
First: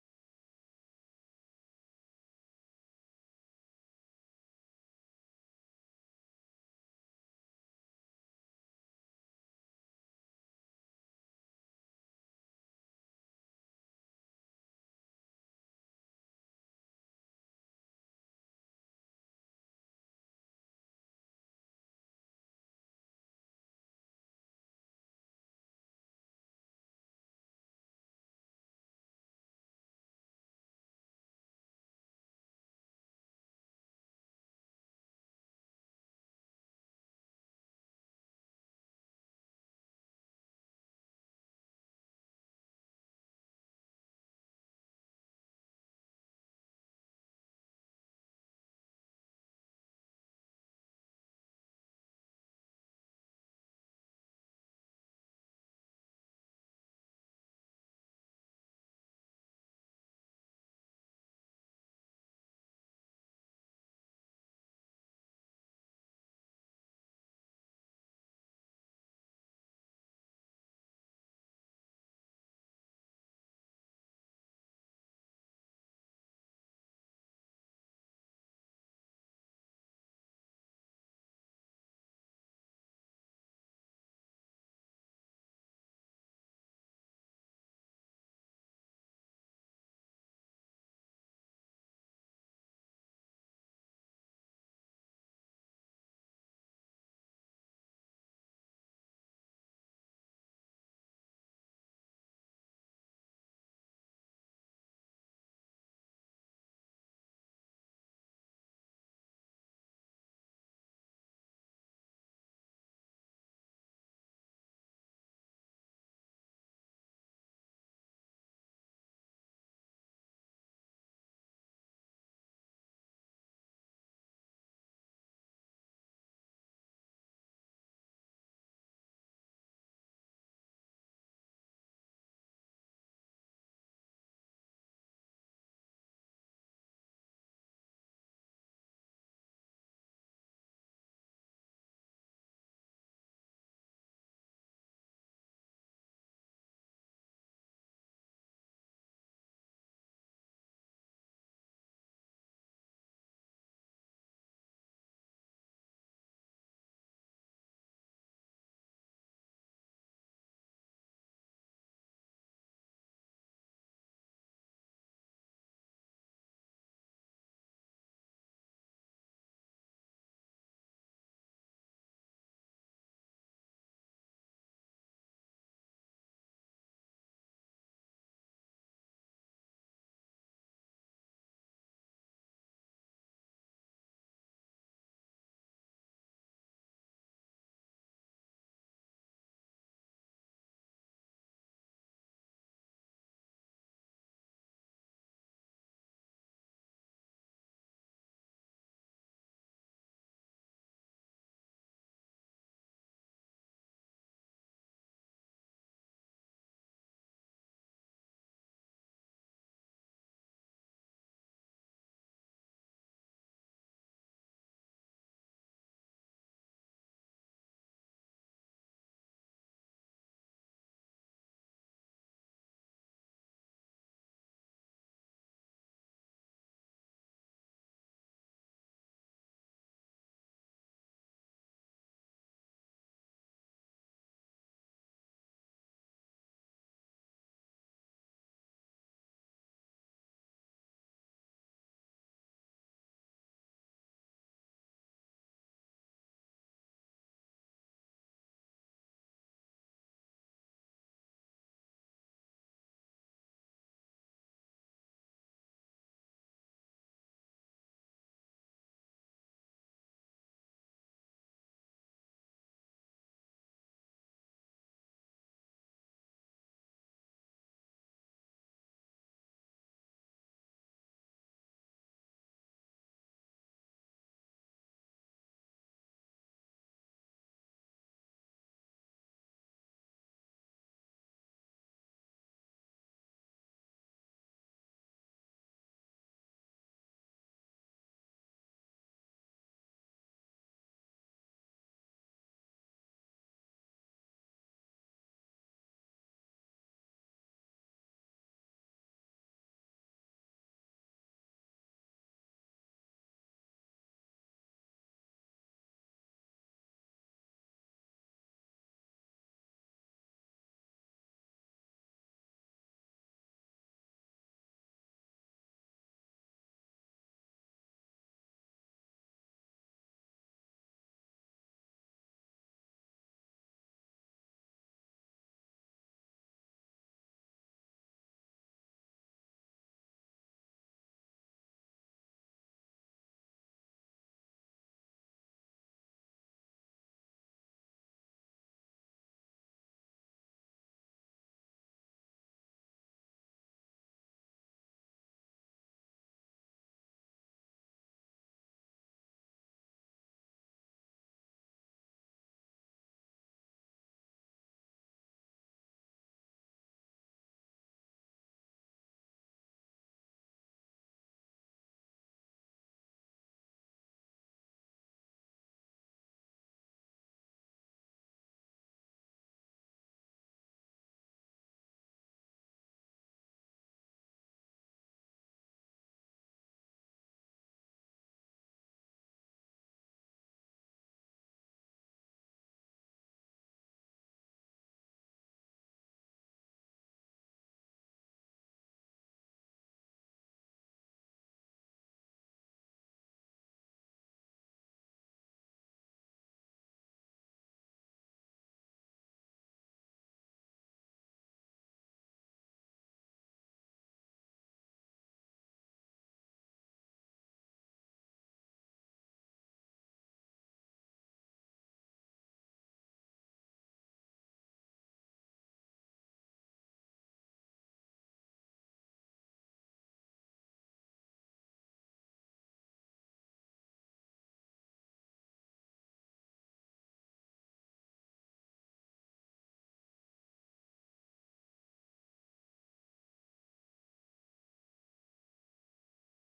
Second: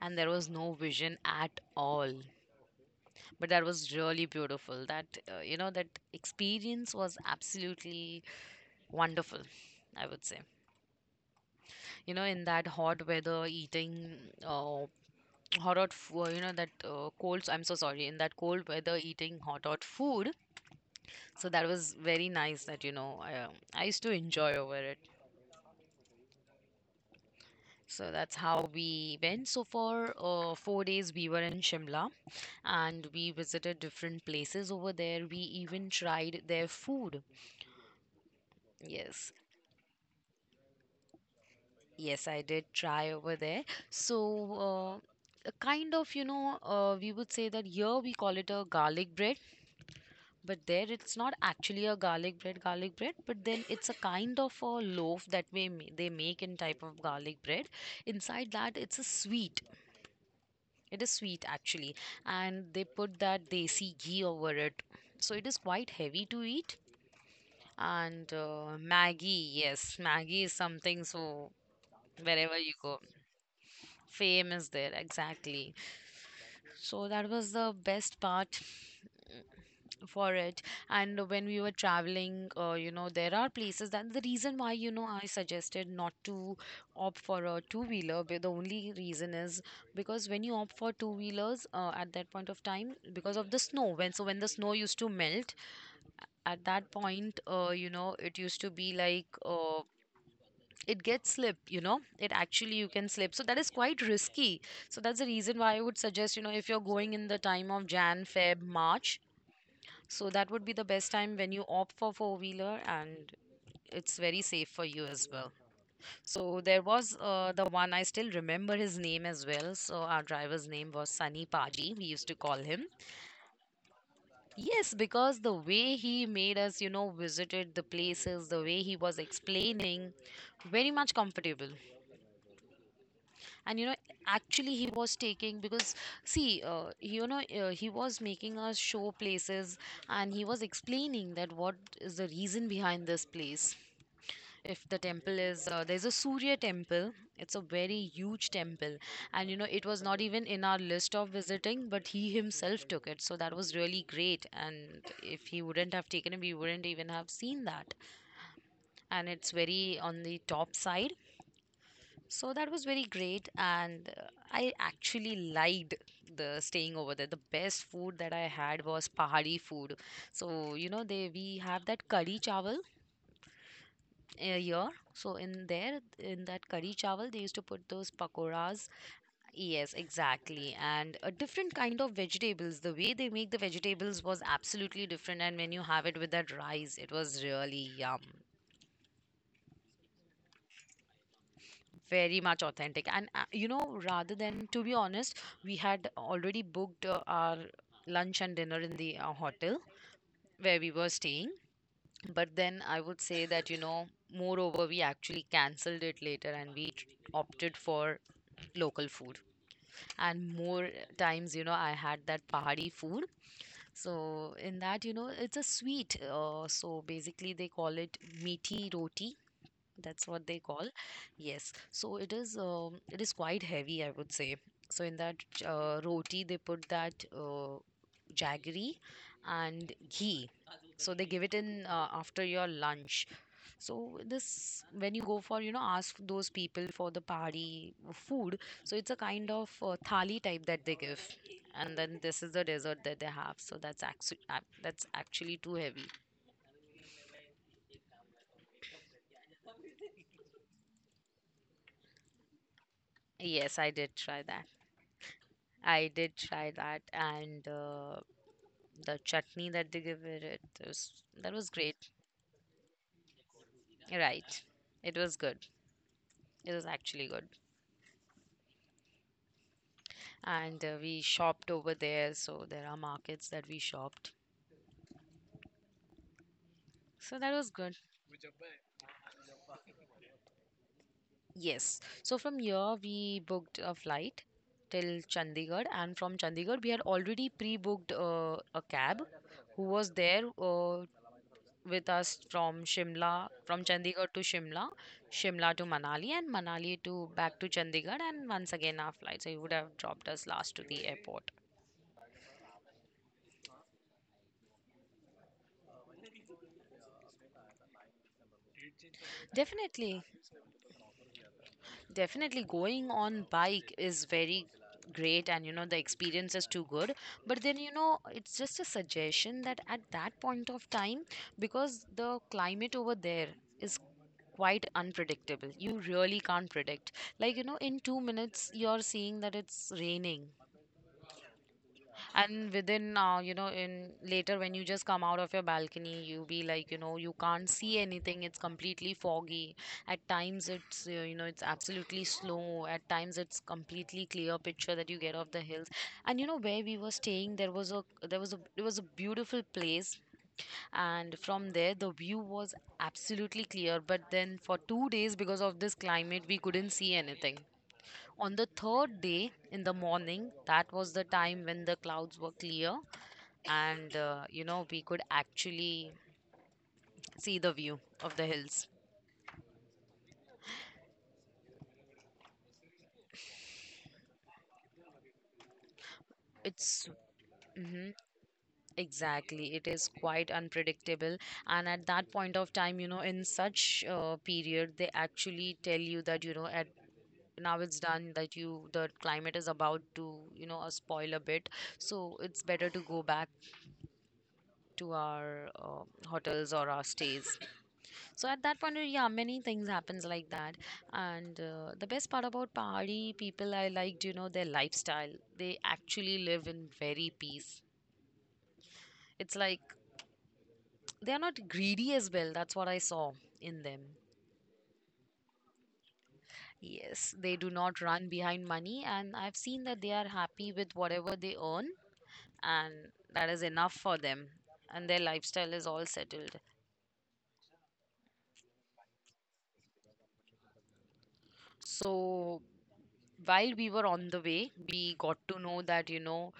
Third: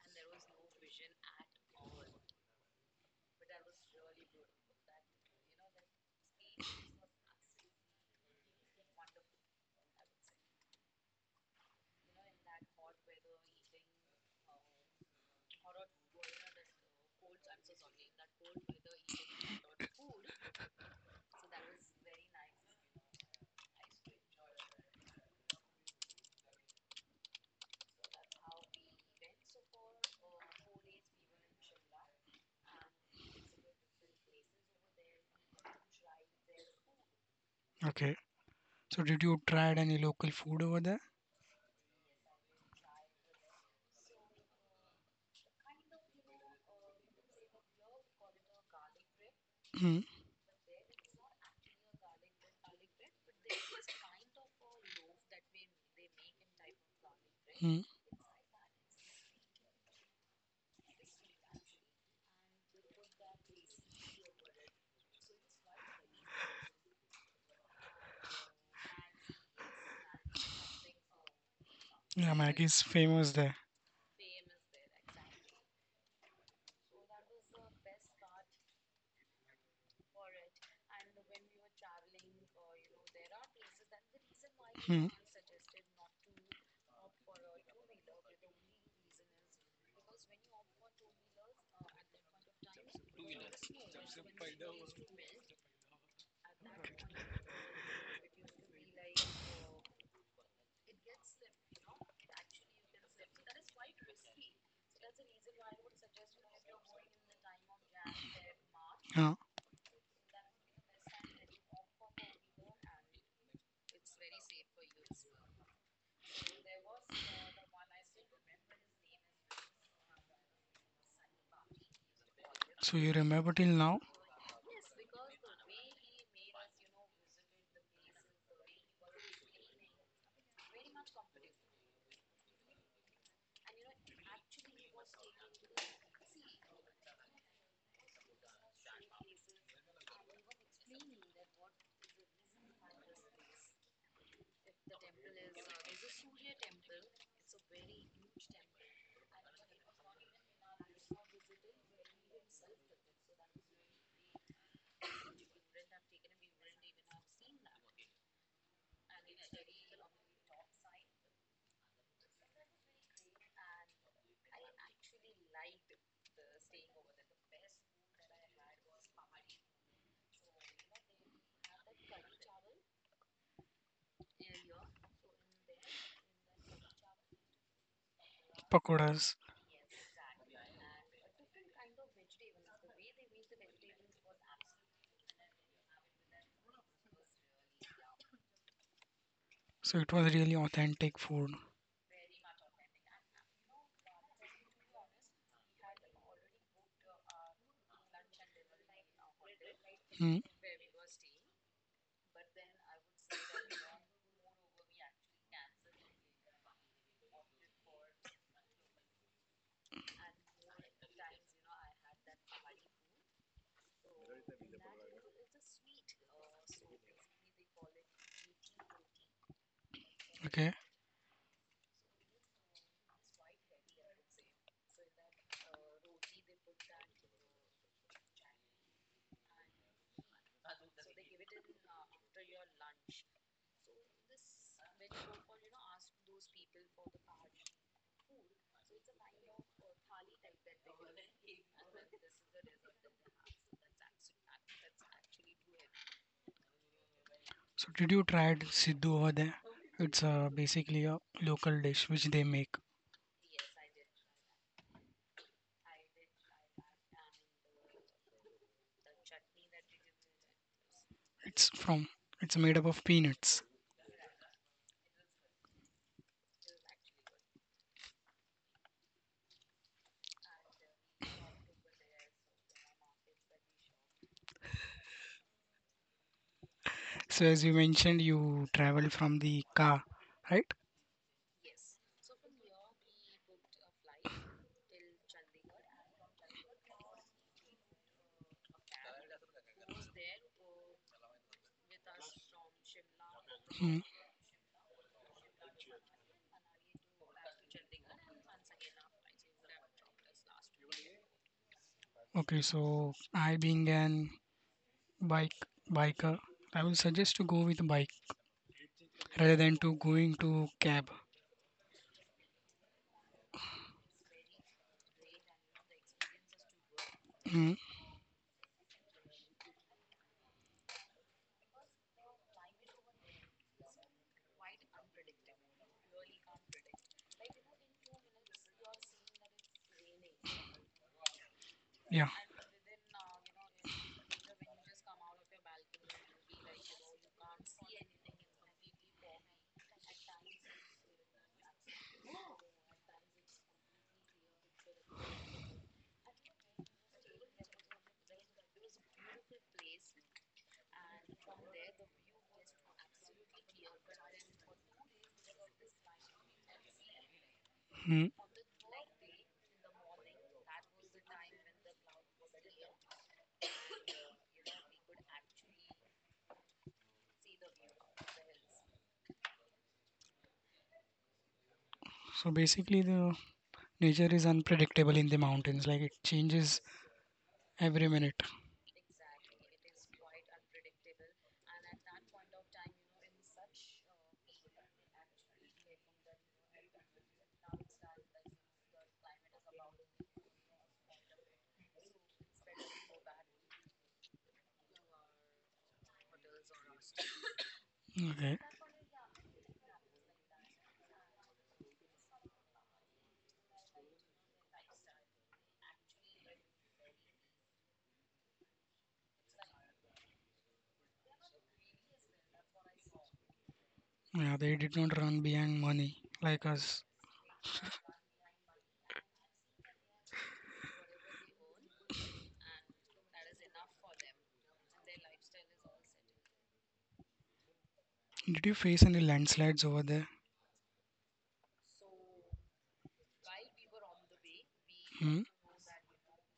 and there was no vision at all. But that was really beautiful. That, uh, you know, that experience was absolutely wonderful, I would say. You know, in that hot weather eating uh, hot hot food, you know, that uh, cold, I'm so sorry, in that cold weather eating hot hot food. So that was very nice that, you know i, um, I used to enjoy over it. So that's how we went. So for uh, four days we were in Shimla, and we visited different places over there. We even tried their food, okay. So did yes. you try any local food over there? Yes, I did try over there. So, uh, a kind of, you know, uh, we would say that here we call it a garlic bread, Mm. but there it's not actually a garlic bread, garlic bread, but then it's a kind of a loaf that we, ma- they make in type of garlic bread. Mm. Inside that, it's a sweet. It is sweet actually, and they put that desi ghee over it. So it is quite heavy to eat. And uh, Maggie, yes, Maggie is something, so Yeah, wherever Maggie you is go. famous there. Fame is there exactly. So that was the best part for it. And when we were traveling, uh, you know, there are places that the reason why, you know, Mm. I suggested not to opt for a two wheeler, the only reason is because when you opt for two wheelers uh, at that point of time, because of the snow, when so when the snow used to melt at that point, uh, you know, it used to be like, uh, it gets slip, you know, it actually you can slip. So that is quite risky. So that's the reason why I would suggest, you know, if you're going in the time of Jan, Feb, March, Yeah, so that would be the best time when you opt for four wheeler, and it's very safe for you as well. So there was uh, the one, I still remember his name as well. So our driver's name was Sunny Paji, we used to call him. so you remember till now. Yes, because the way he made us, you know, visited the places, the way he was explaining, very much comfortable. And you know, actually he was taking because see, uh, you know uh, he was making us show places, and he was explaining that what is the reason behind this place. If the temple is uh, there's a Surya temple, it's a very huge temple, and you know, it was not even in our list of visiting, but he himself took it. So that was really great, and if he wouldn't have taken it, we wouldn't even have seen that. And it's very on the top side. So that was very great, and uh, I actually liked the staying over there. The best food that I had was Pahari food. So you know, they we have that curry chawal uh, here. So in there, in that curry chawal, they used to put those pakoras. Pakoras. Yes, exactly, and a different kind of vegetables. The way they make the vegetables was absolutely different, and when you have it with that rice, it was really yum. So it was really authentic food. Very much authentic, and uh, you know, rather, than to be honest, we had already booked uh, our lunch and dinner in the uh, hotel Hmm. where we were staying. But then I would say that, you know, moreover we actually cancelled it later, and we tr- opted for local food, and more times, you know, I had that Pahari food. So in that, you know, it's a sweet, uh, so basically they call it meaty roti, that's what they Okay. call. Yes. So it is, um, it is quite heavy, I would say. So in that uh, roti, they put that uh, jaggery and ghee. So they give it in uh, after your lunch. So this, when you go for, you know, ask those people for the party food. So it's a kind of uh, thali type that they give. And then this is the dessert that they have. So that's actually that's actually too heavy. So did you try Siddu over there? It's uh, basically a local dish which they make. Yes, I did try that. I did try that, and uh, the chutney that they give it, it was, that was It's great. from it's made up of peanuts. Right. It was good. It was actually good. And uh, we shopped over there, so there are markets that we shopped. So So that as was you good. mentioned, you travel from the car, right? Yes. So from here we booked a flight till Chandigarh, and from Chandigarh we had already pre-booked uh, a cab who was there uh, with us from Shimla, from Hmm. Chandigarh to Shimla, Shimla to Manali, and Manali to back to Chandigarh, and once again our flight. So he would have dropped us last to the airport. Okay, so I being an bike biker, I will suggest to go with bike rather than to Definitely, going to cab. definitely going on bike is very great, and you know, the experience is too good. But Mm, then you know, it's just a suggestion that at that point of time, because the climate over there is quite unpredictable, you really can't predict. Like you know, in two minutes you're seeing that it's raining. yeah. And within, uh, you know, in later, when you just come out of your balcony, you be like, you know, you can't see anything. It's completely foggy. At times, it's uh, you know, it's absolutely slow. At times, it's completely clear picture that you get of the hills. And you know, where we were staying, there was a there was a it was a beautiful place, and from there the view was absolutely clear. But then for two days, because of this climate, we couldn't see anything. Mm. On the third day in the morning, that was the time when the clouds were clear, and uh, you know, we could actually see the view of the hills. So basically, the nature is unpredictable in the mountains. Like it changes It's every mhm, minute. exactly, it is quite unpredictable. And at that point of time, you know, in such uh, period, they actually tell you that, you know, at now it's done, that you, the climate is about to, you know, uh, spoil a bit. So it's better to go back to our uh, hotels or our stays. So Okay. at that point, uh, yeah, many things happens like that. And uh, the best part about Pahari people, I liked, you know, their lifestyle. They actually live in very peace. It's like they are not greedy as well, that's what I saw in them. Yeah, they did not run behind money like us. Yes, they do not run behind money, and I've seen that they are happy with whatever they earn, and that is enough for them, and their lifestyle is all settled. Did you face any landslides over there? So while we were on the way, we got Mm, to know that, you know,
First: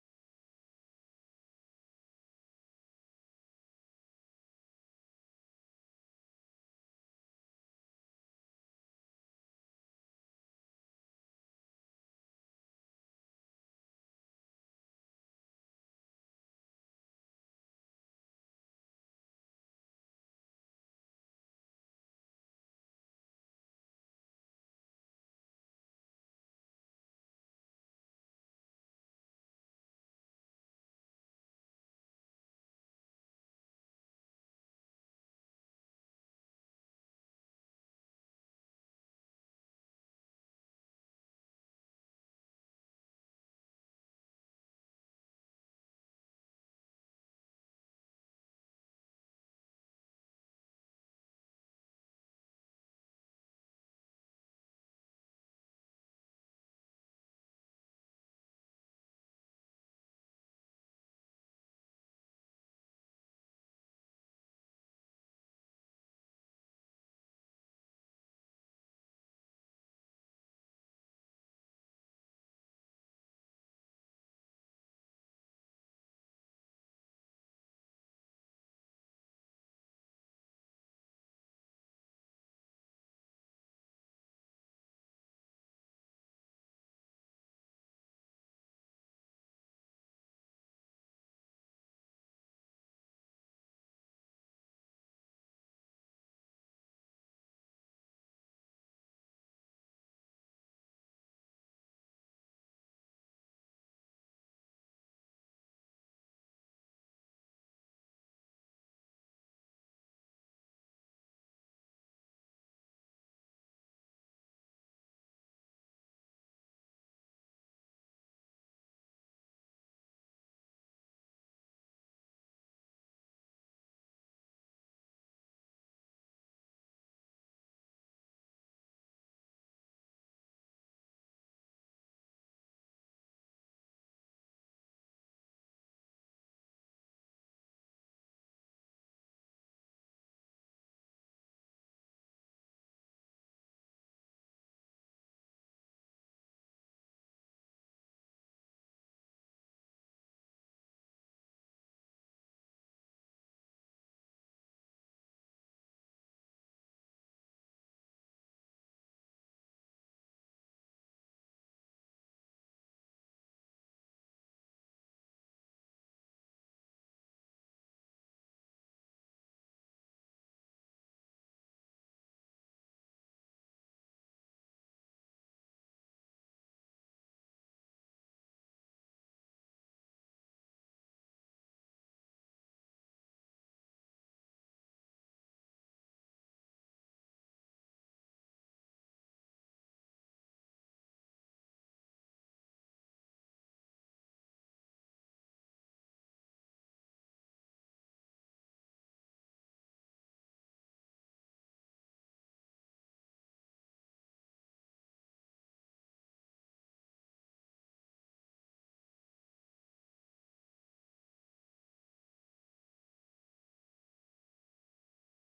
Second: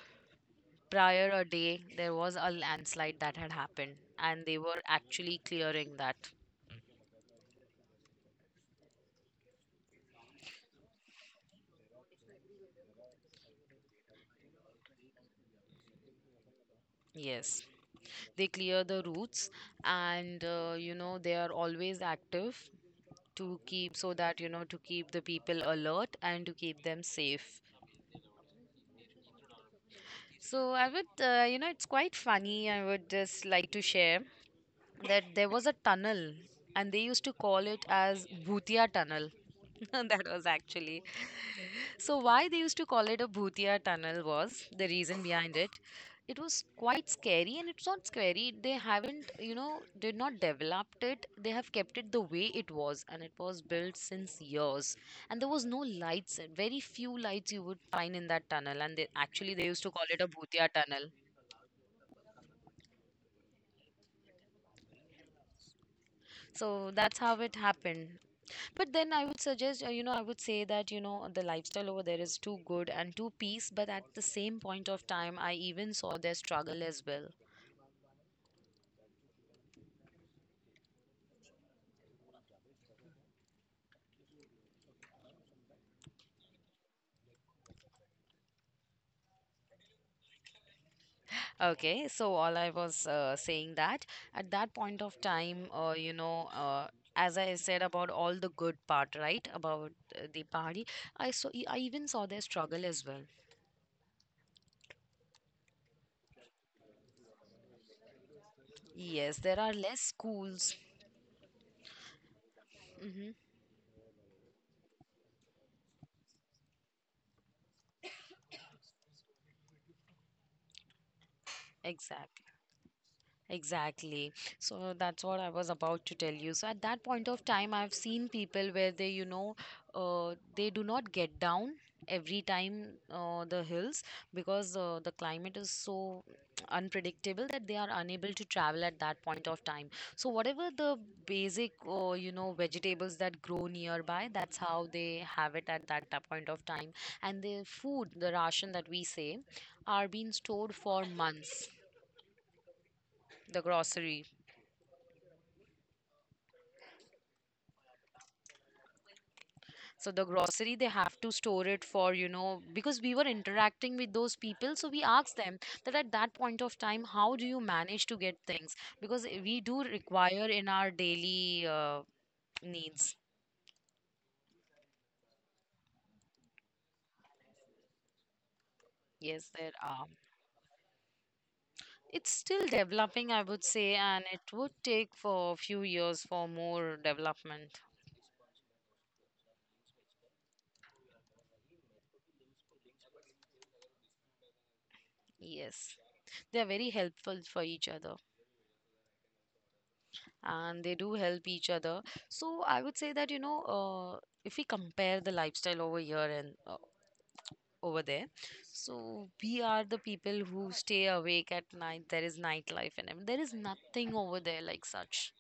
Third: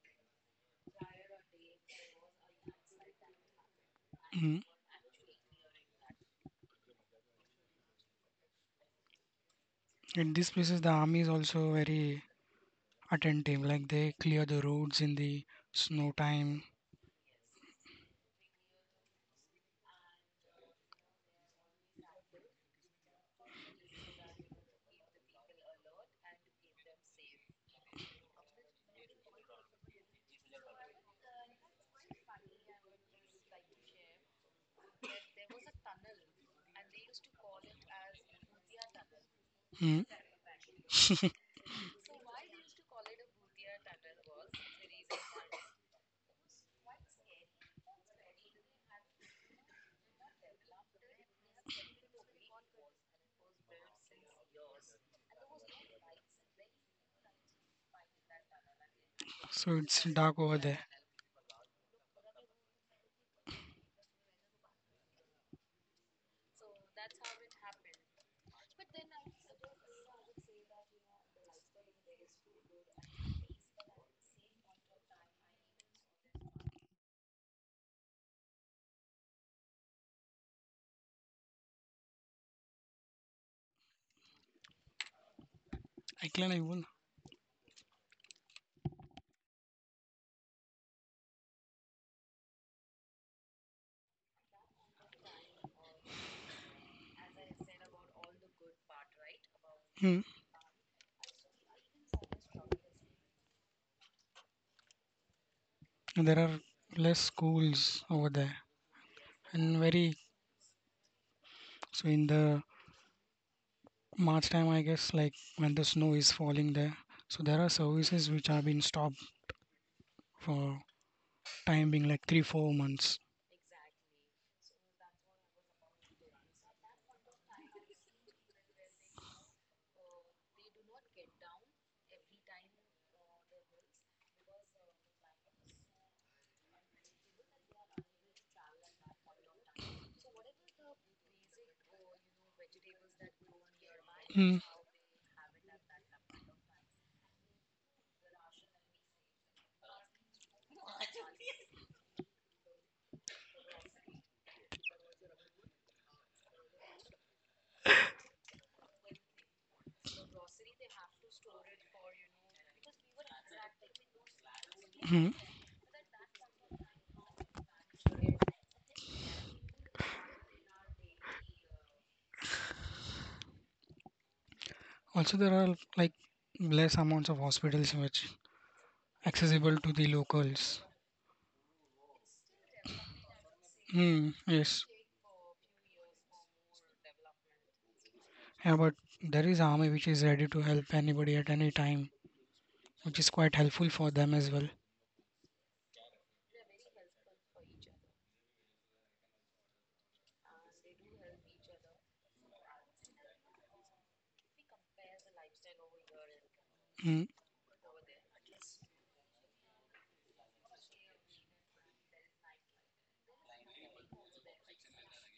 prior a day there was a landslide that had happened, and they mm. were actually clearing that. In these places, the army is also very attentive, like they clear the roads in the snow time. Yes, they clear the routes, and uh, you know, they are always active to keep, so that you know, to keep the people alert and to keep them safe. So I would, uh, you know, it's quite funny, I would just like to share that there was a tunnel, and they used to call it as Bhutia tunnel. Hmm. That was actually, so why they used to call it a Bhutia tunnel was the reason behind it. It was quite scary, and it's not scary. They haven't, you know, did not developed it. They have kept it the way it was, and it was built since years. And there was no lights, very few lights you would find in that tunnel. And they, actually, they So used to it's call it a dark over Bhutia there. tunnel. So that's how it happened. But then I would suggest, uh, you know, I would say that, you know, the lifestyle over there is too good and too peace. But at the same point of time, I even saw their struggle as well. Aiklan, I will. Okay, so all I was uh, saying that at that point of time, uh, you know, uh, as I said about all the good part, right, about Hmm. uh, the party, I saw, e, I even saw their struggle as well. There are less schools over there, Yes, there are and less very schools. so in the Hmm. March time, I guess, like when the snow is falling there. So there are services which have been stopped for time being like three, Exactly. four months. Exactly. So that's what I was about to tell you. So at that point of time, I've seen people where they, you know, uh, they do not get down every time uh, the hills because uh, the climate is so unpredictable that they are unable to travel at that point of time. So whatever the basic, uh, you know, vegetables that grow nearby, that's Mm. how they have it at that ta- point of time. And the food, the ration that we say, are being stored for months. The grocery. So the grocery they have to store it for, you know, because we were interacting with those people. So we Mhm. asked them that at that point of time, how do you manage to get things? Because we do require in our daily uh, needs. Also, there are like less amounts of hospitals which Yes, there accessible to are. the locals. It's still developing, I would say, and Mm, it would yes, take for a few years for more development. yeah, but there is army which is ready to help anybody at any time, which is quite helpful for them as well. Yes, they are very helpful for each other and they do help each other. So I would say that, you know, uh, if we compare the lifestyle over here and uh, Mm, over there. So we are the people who stay awake at night. There is nightlife and everything. There is nothing over there like such.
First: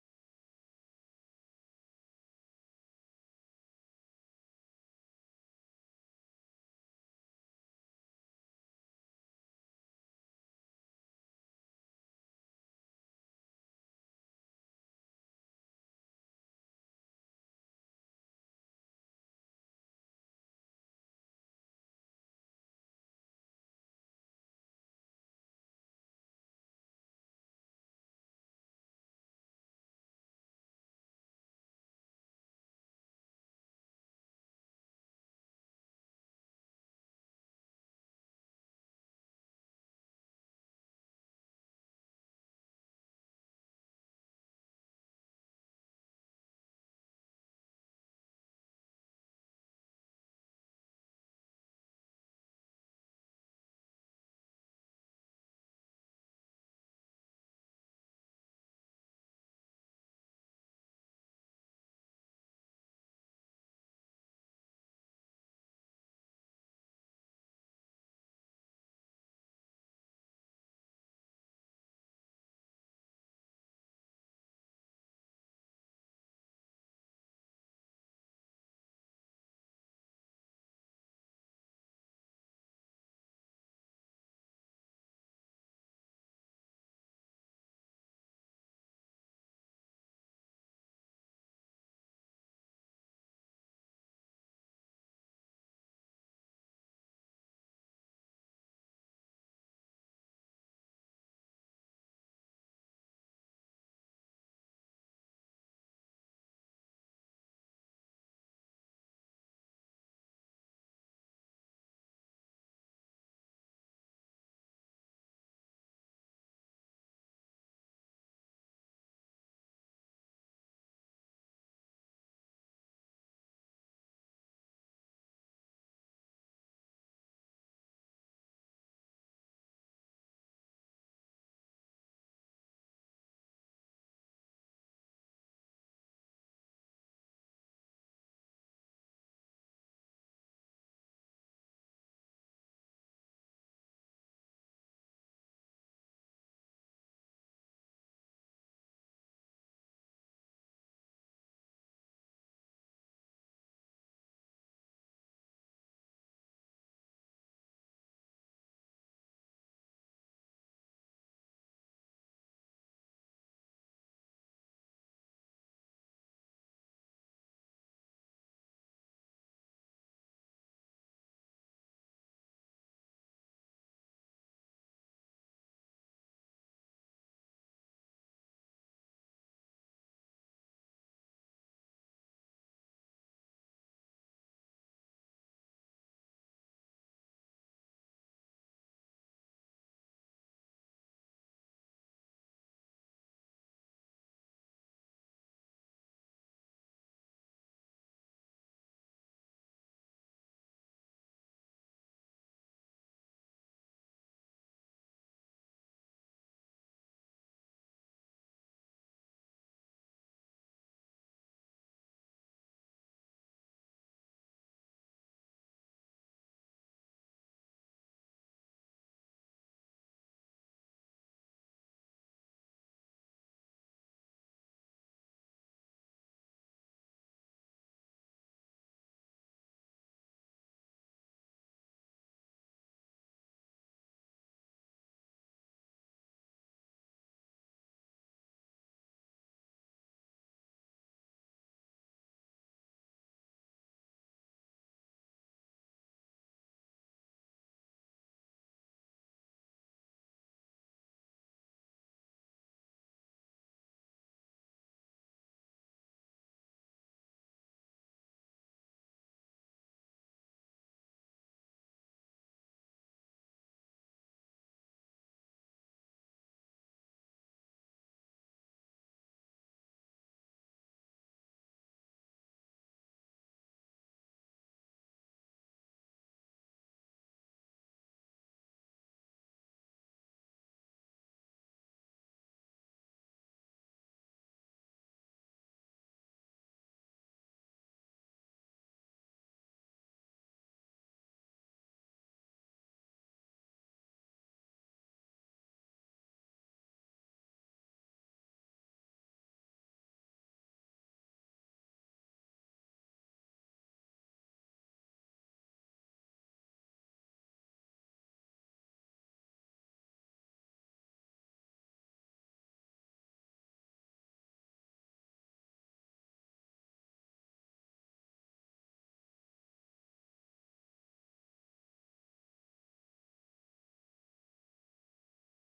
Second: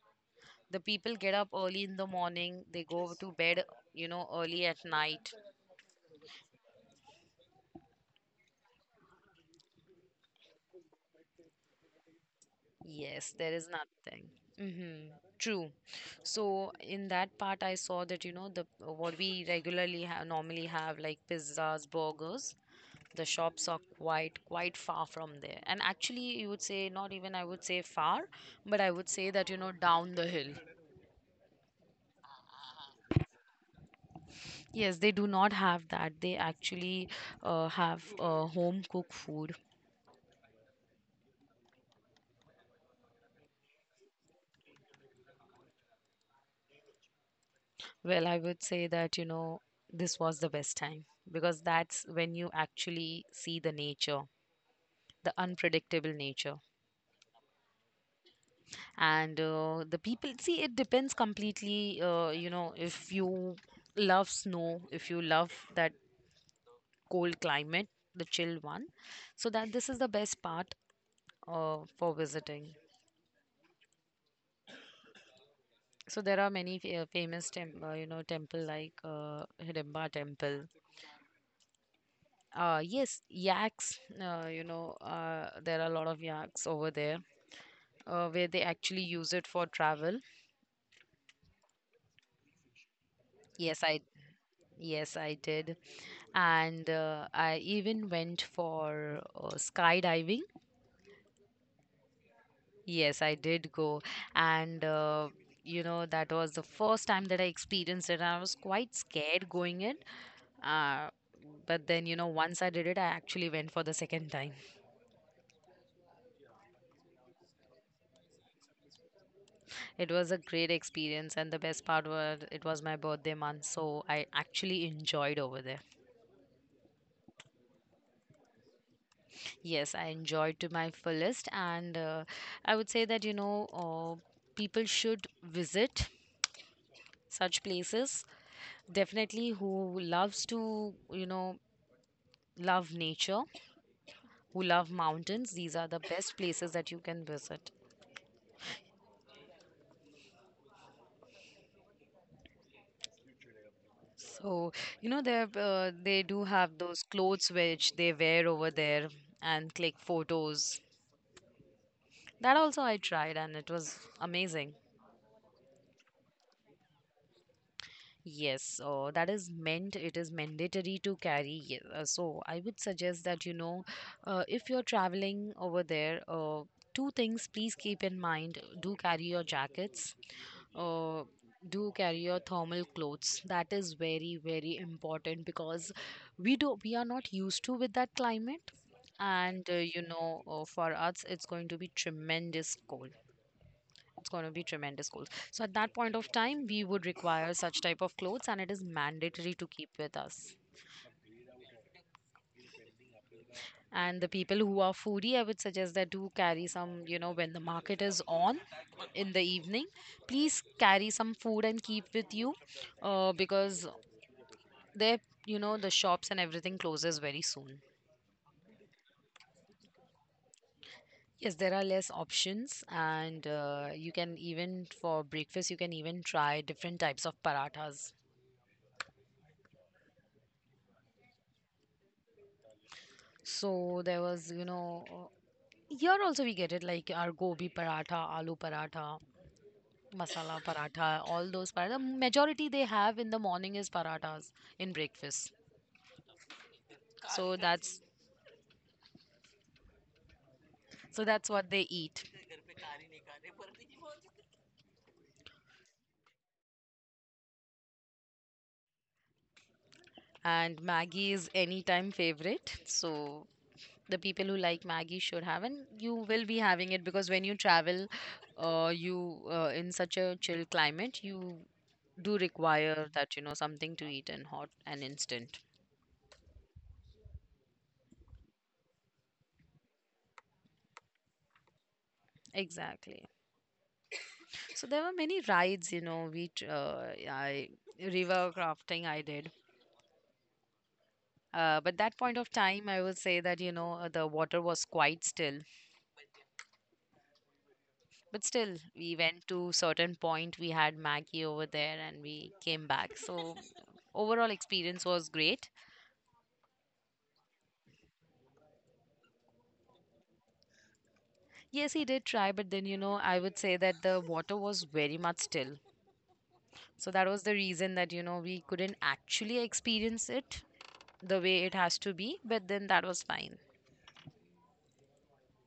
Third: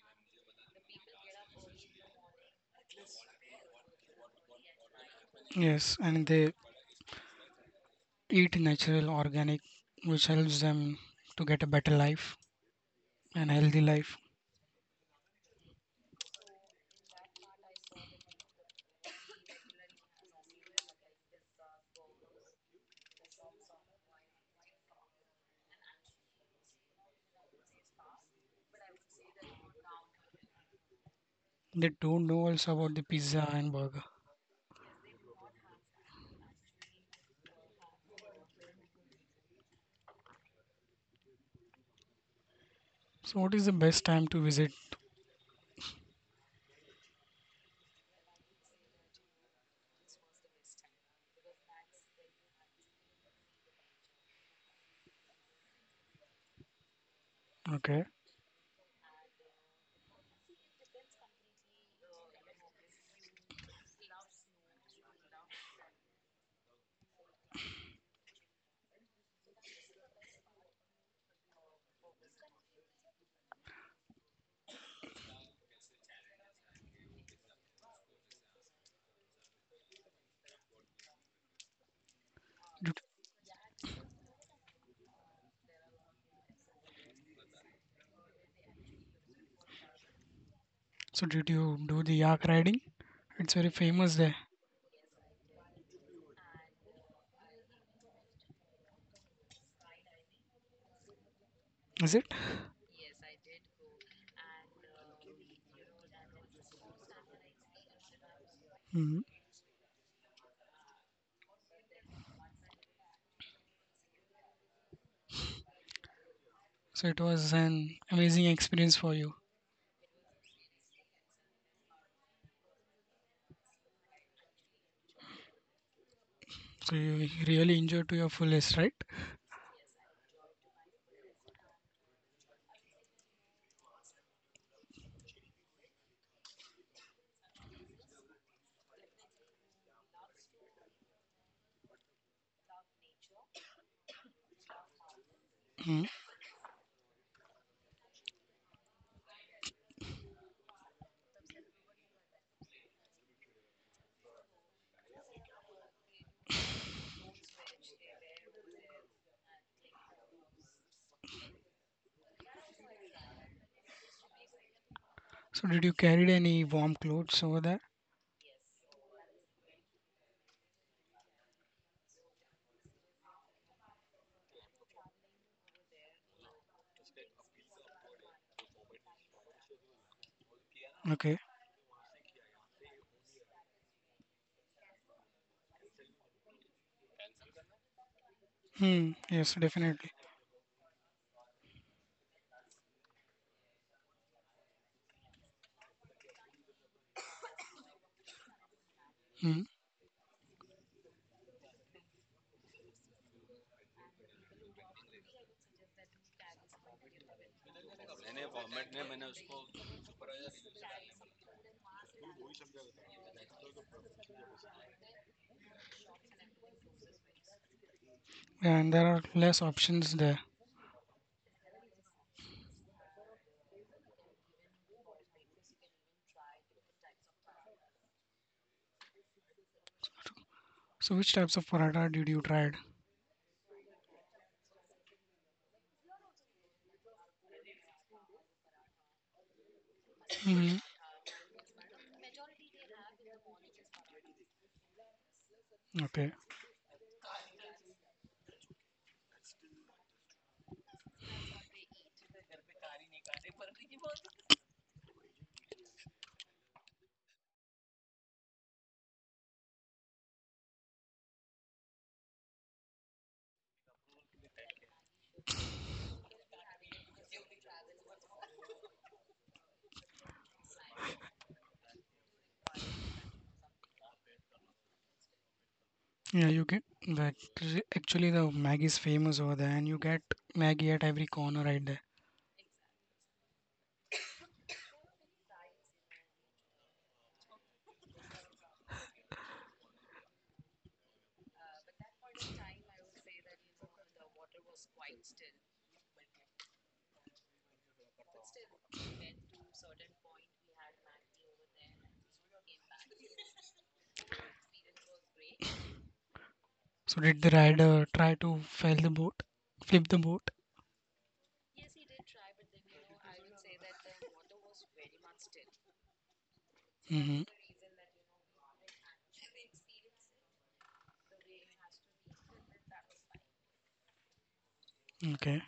The people get up early in the morning, they go to bed, you know, early at night. yes, and they eat natural organic which helps them to get a better life Yes, and there is healthy life. nothing. Mm-hmm. True. So in that part, I saw that you know the what we regularly have normally have like pizzas, burgers. The shops are quite quite far from there, and actually, you would say not even I would say far, but I would say that you know down the hill. They don't know also about the pizza and burger. Yes, they do not have that. They actually uh, have uh, home cooked food. So what is the best time to visit? Well, I would say that, you know, this was the best time because that's when you actually see the nature. The unpredictable nature Okay. and uh, the people see it depends completely uh, you know if you love snow, if you love that cold climate, the chill one, so that this is the best part uh, for visiting. So there are many fa- uh, famous tem- uh, you know temple like uh, Hidimba temple. uh, Did- yes, yaks, uh, you know uh, there are a lot of yaks over there, uh, where they actually use it for travel. so did you do the yak riding? It's very yes i famous there. Yes, I did. And uh, I even went for uh, skydiving. Is it? Yes, I did go. And, uh, you know, that was the first time that I experienced it. I was quite Hmm. scared going in. Uh, but then, you know, once I did it, I actually went for the second time. So it was an amazing experience for you. It was a great experience. And the best part was it was my birthday month. So I actually enjoyed over there. So you really enjoyed to your fullest, right? Yes, I enjoyed to my fullest, and uh, I would say that you know, uh, people should visit such places. Definitely, who loves to you know love nature, who love mountains, these are the Hmm. best places that you can visit. So you know, they uh, they do have those clothes which they wear over there and click photos. That also I tried, and it was amazing. So did you carry any warm clothes over there? Yes, uh, that is meant, it is mandatory to carry. Ye- Uh, so I would suggest that, you know, uh, if you're traveling over there, uh, two things please keep in mind. Do carry your jackets, uh, Okay. do carry your thermal clothes. That is very, very important because we do we are not used to with that climate. Hmm. Yes, And uh, you definitely. know, uh, for us, it's going to be tremendous cold, it's going to be tremendous cold. So at that point of time, we would require such type of clothes, and it is mandatory Hmm. to keep with us. And the people who are foodie, I would suggest that do carry some, you know, when the market is on in the evening, please carry some food and keep with you, uh, because they, you know, the shops and everything closes very soon. And there are less options there. Yes, there are less options, and uh, you can even for breakfast, you can even try different types of parathas. So which types of paratha did you tried? So there was, you know, here also we get it like our gobi paratha, aloo paratha, masala Hmm. paratha, all those paratha. Majority they have in the morning is parathas in breakfast. Okay. So that's so that's what they eat. And Maggie is anytime favorite. So the people who like Maggie should have, and you will be having it because when you travel, uh, you uh, in such a chill climate, you do require that you know something to eat and hot and instant. Yeah, you get like actually the Maggi is famous over there, and you get Maggi at every corner right there. Exactly. So there were many rides, you know, we tr- uh, I river crafting I did. Uh, but that point of time, I would say that you know uh, the water was quite still. But still, we went to certain point. We had Maggie over there, and we came back. So overall experience was great. So did the rider try to fail the boat, flip the boat? Yes, he did try, but then you know I would say that the water was very much still. So that Hmm. was the reason that you know we couldn't actually experience it the way it has to be. But then that was fine. Okay.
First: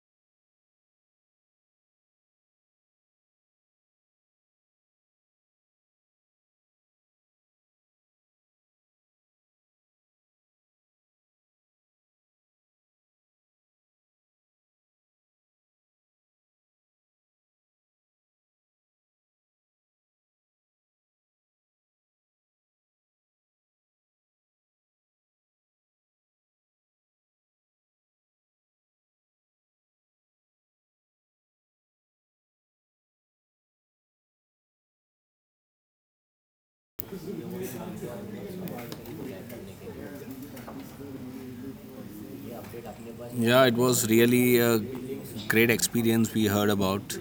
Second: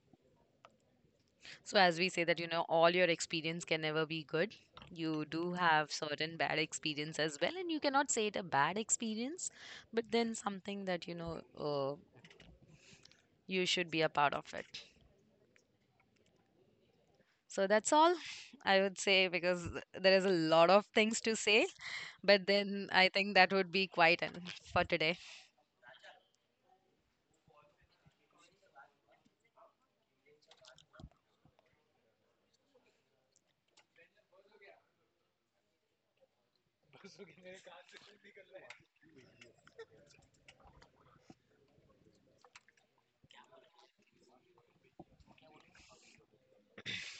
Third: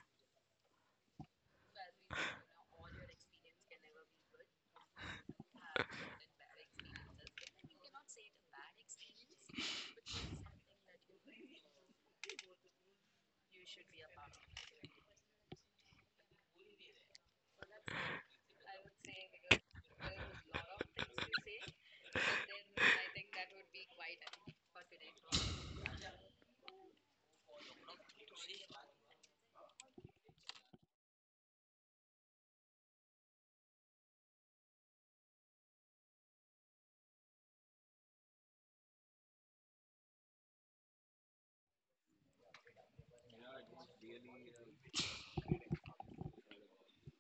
So, as we say that, you know, all your experience can never be good. You do have certain bad experience as well, and you cannot say it a bad experience, but then something that, you know, uh, you should be a part of it. So that's all I would say because there is a lot of things to say, but then I think that would be quite enough for today. Yeah, it was really a great experience we heard about,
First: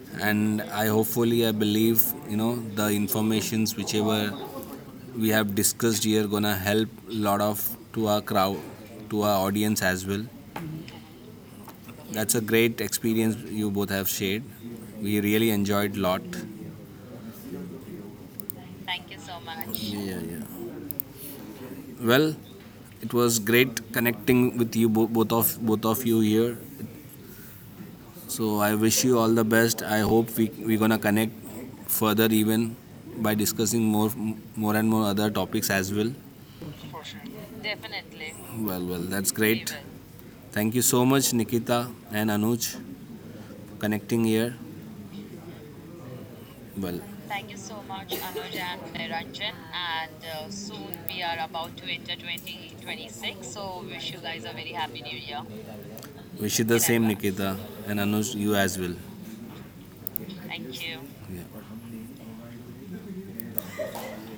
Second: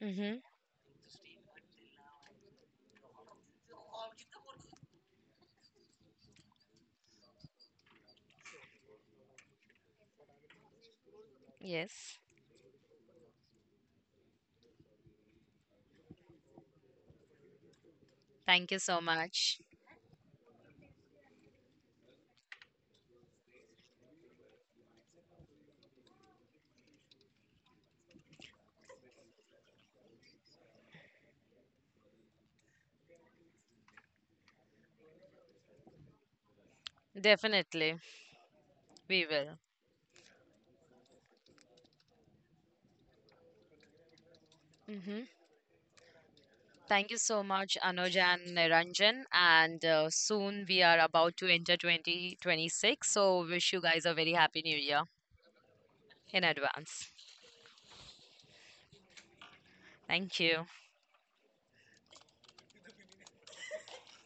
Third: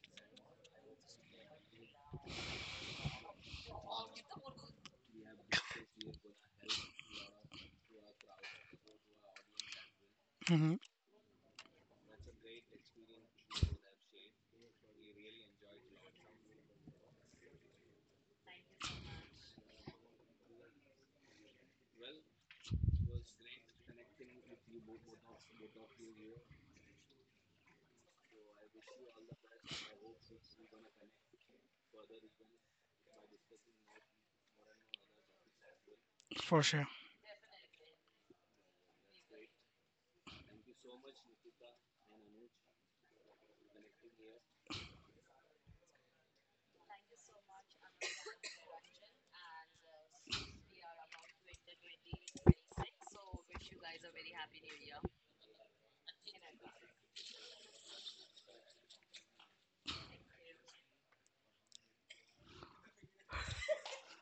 Hmm. and I hopefully I believe, you know, the informations whichever we have discussed here gonna help a lot of to our crowd, to our audience as well. Hmm. Yes. That's a great experience you both have shared. We really enjoyed lot. Thank you so Thank you so much. much. Yeah, yeah. Well, it was great connecting with you bo- both of both of you here. So I wish you all the best. I hope we we're gonna connect further even by discussing more more and more other topics as well. For sure. Definitely, Definitely. Well, well, we that's will. great. Thank you so much, Nikita and Anuj, connecting here. Hmm. Well, Thank you so thank you so much, much, Anuj and Anuj and Niranjan. Niranjan. And uh, And uh, soon we soon are we are about to about enter to enter twenty twenty-six. twenty twenty-six. So, wish you So guys wish a you very guys a happy very new happy year new year. in Wish you the same, advance. Nikita and Anuj, you as well. Thank you. Thank you. Yeah.